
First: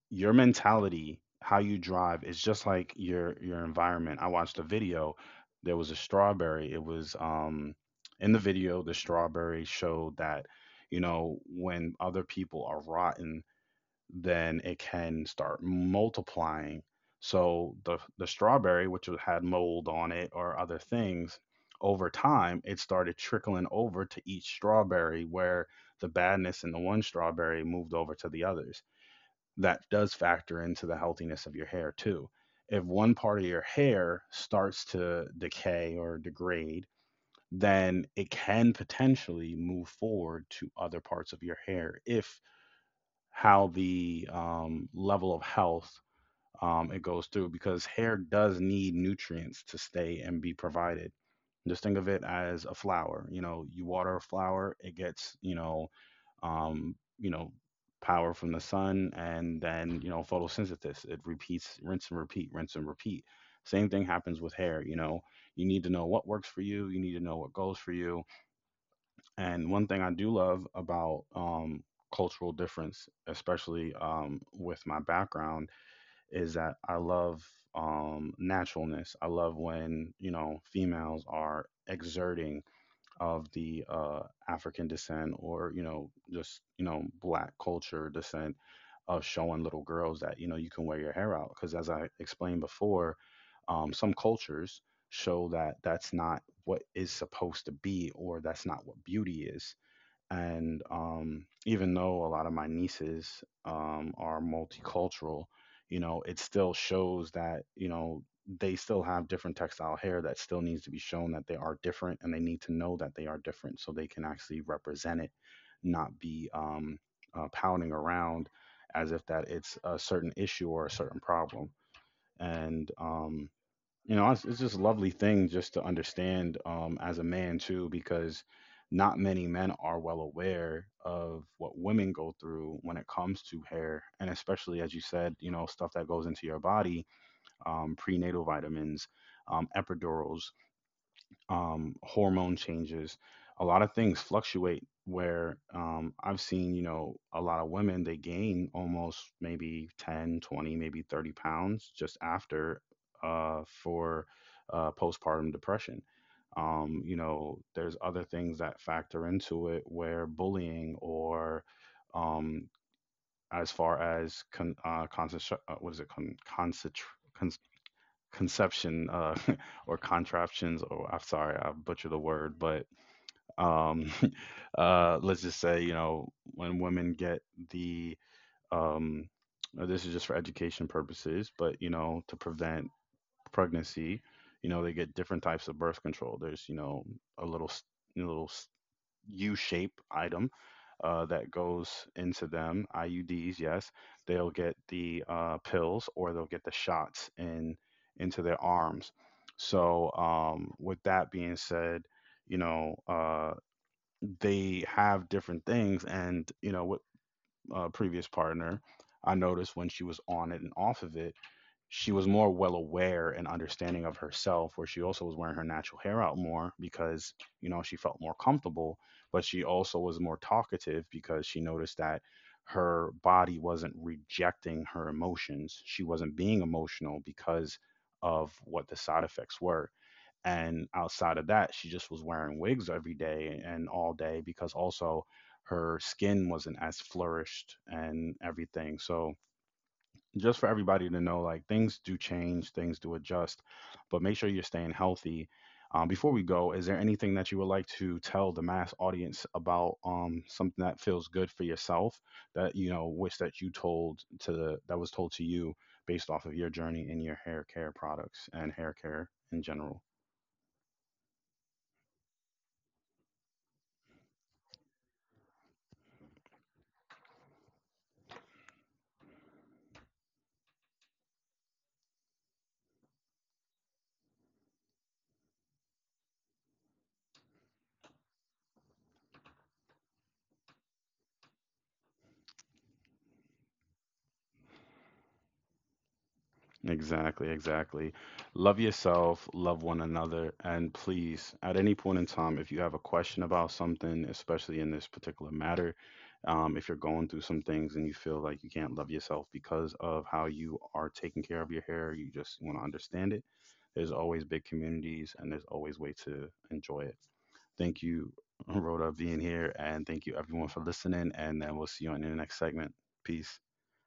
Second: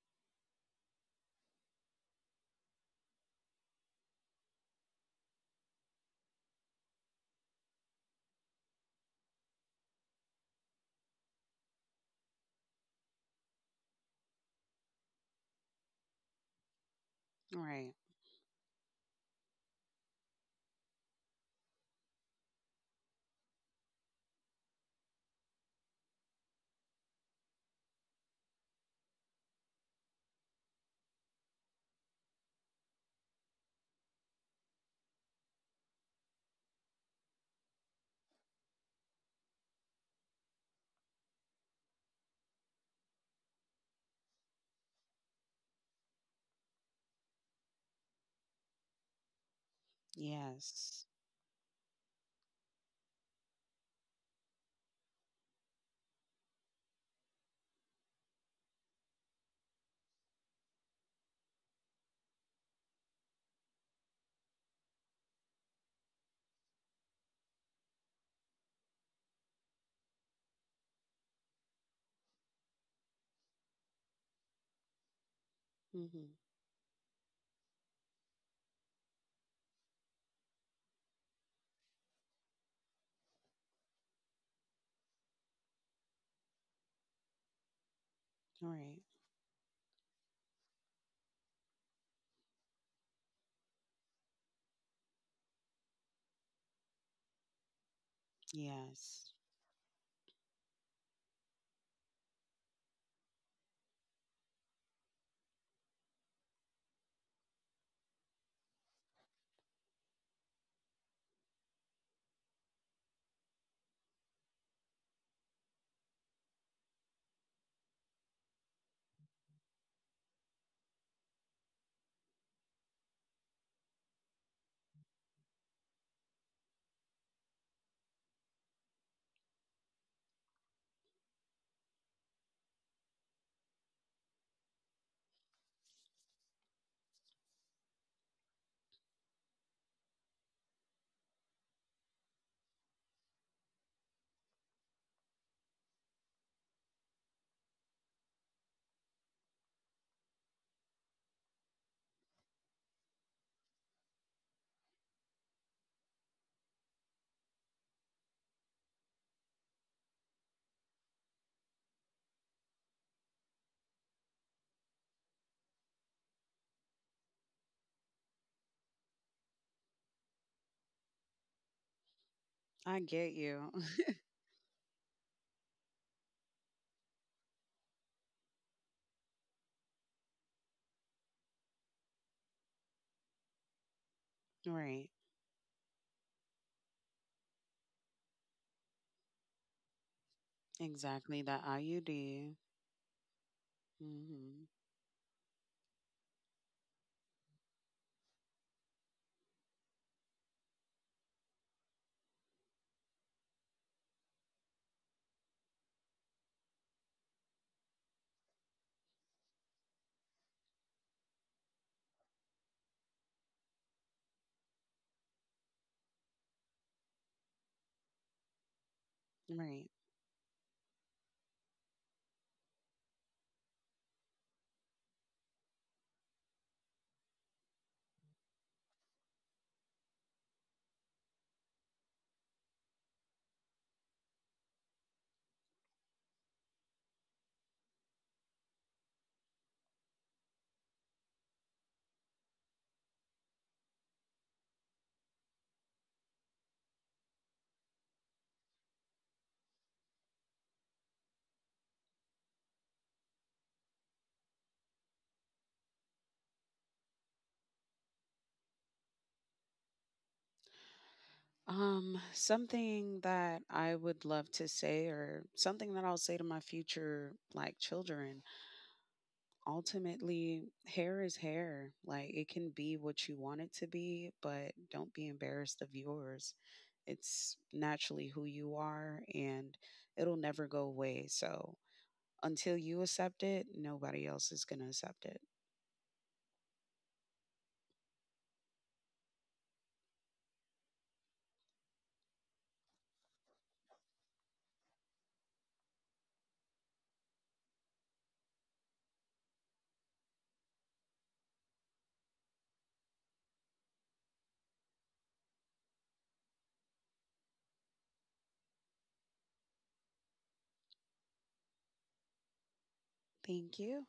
A: your mentality, how you drive, is just like your environment. I watched a video. There was a strawberry. It was in the video. The strawberry showed that, you know, when other people are rotten, then it can start multiplying. So
B: Right.
A: the strawberry, which had mold on it or other things, over time it started trickling over to each strawberry, where the badness in the one strawberry moved over to the others. That does factor into the healthiness of your hair too. If one part of your hair starts to decay or degrade, then it can potentially move forward to other parts of your hair, if how the, level of health, it goes through, because hair does need nutrients to stay and be
B: Yes.
A: provided. Just think of it as a flower. You know, you water a flower, it gets, you know, um, you know, power from the sun, and then, you know, photosynthesis. It repeats, rinse and repeat, rinse and repeat. Same thing happens with hair. You know, you need to know what works for you. You need to know what goes for you. And one thing I do love about, cultural difference, especially with my background,
B: Hmm.
A: is that I love naturalness. I love when, you know, females are exerting of the African descent or, you know, just, you know, black culture descent,
B: Right.
A: of showing little girls that, you know, you can wear your hair out. Because as I explained before, some cultures show that that's not what is supposed to be, or that's not what
B: Yes.
A: beauty is. And even though a lot of my nieces are multicultural, you know, it still shows that, you know, they still have different textile hair that still needs to be shown that they are different, and they need to know that they are different so they can actually represent it, not be pounding around as if that it's a certain issue or a certain problem. And you know, it's just a lovely thing just to understand, as a man too, because not many men are well aware of what women go through when it comes to hair, and especially, as you said, you know, stuff that goes into your body: prenatal vitamins, epidurals, hormone changes. A lot of things fluctuate, where I've seen, you know, a lot of women, they gain almost maybe 10, 20, maybe 30 pounds just after for postpartum depression. You know, there's other things that factor into it, where bullying or um, as far as concentration, what is it, concentration? Conception, or contraptions, or I'm sorry, I butchered the word, but
B: I get you.
A: um, let's just say, you know, when women get the um, this is just for education purposes, but, you know, to prevent pregnancy, you know, they
B: Right.
A: get different types of birth control. There's, you know, a little s- a little s- U shape item,
B: Exactly.
A: that
B: That
A: goes into
B: IUD.
A: them, IUDs, yes, they'll
B: Mm-hmm.
A: get the pills, or they'll get the shots in into their arms. So, with that being said, you know, they have different things. And, you know, with a previous partner, I noticed when she was on it and off of it, she was more well aware and understanding of herself, where she also was wearing her natural hair out more, because, you know, she felt more comfortable. But she
B: Right.
A: also was more talkative, because she noticed that her body wasn't rejecting her emotions, she wasn't being emotional because of what the side effects were. And outside of that, she just was wearing wigs every day and all day, because also her skin wasn't as flourished and everything. So, just for everybody to know, like, things do change, things do adjust, but make sure you're staying healthy. Before we go, is there anything that you would like to tell the mass audience about, something that feels good for yourself, that you know, wish that you told to the, that was told to you, based off of your journey in your hair care products and hair care in general?
B: Something that I would love to say, or something that I'll say to my future like children, ultimately hair is hair like it can be what you want it to be, but don't be embarrassed of yours. It's naturally who you are, and it'll never go away. So until you accept it nobody else is going to accept it.
A: Exactly, exactly. Love yourself, love one another, and please, at any point in time, if you have a question about something, especially in this particular matter, if you're going through some things and you feel like you can't love yourself because of how you are taking care of your hair, you just want to understand it, there's always big communities and there's always way to enjoy it. Thank you, Rhoda, being here, and thank you everyone for listening, and then we'll see you on the next segment. Peace.
B: Thank you.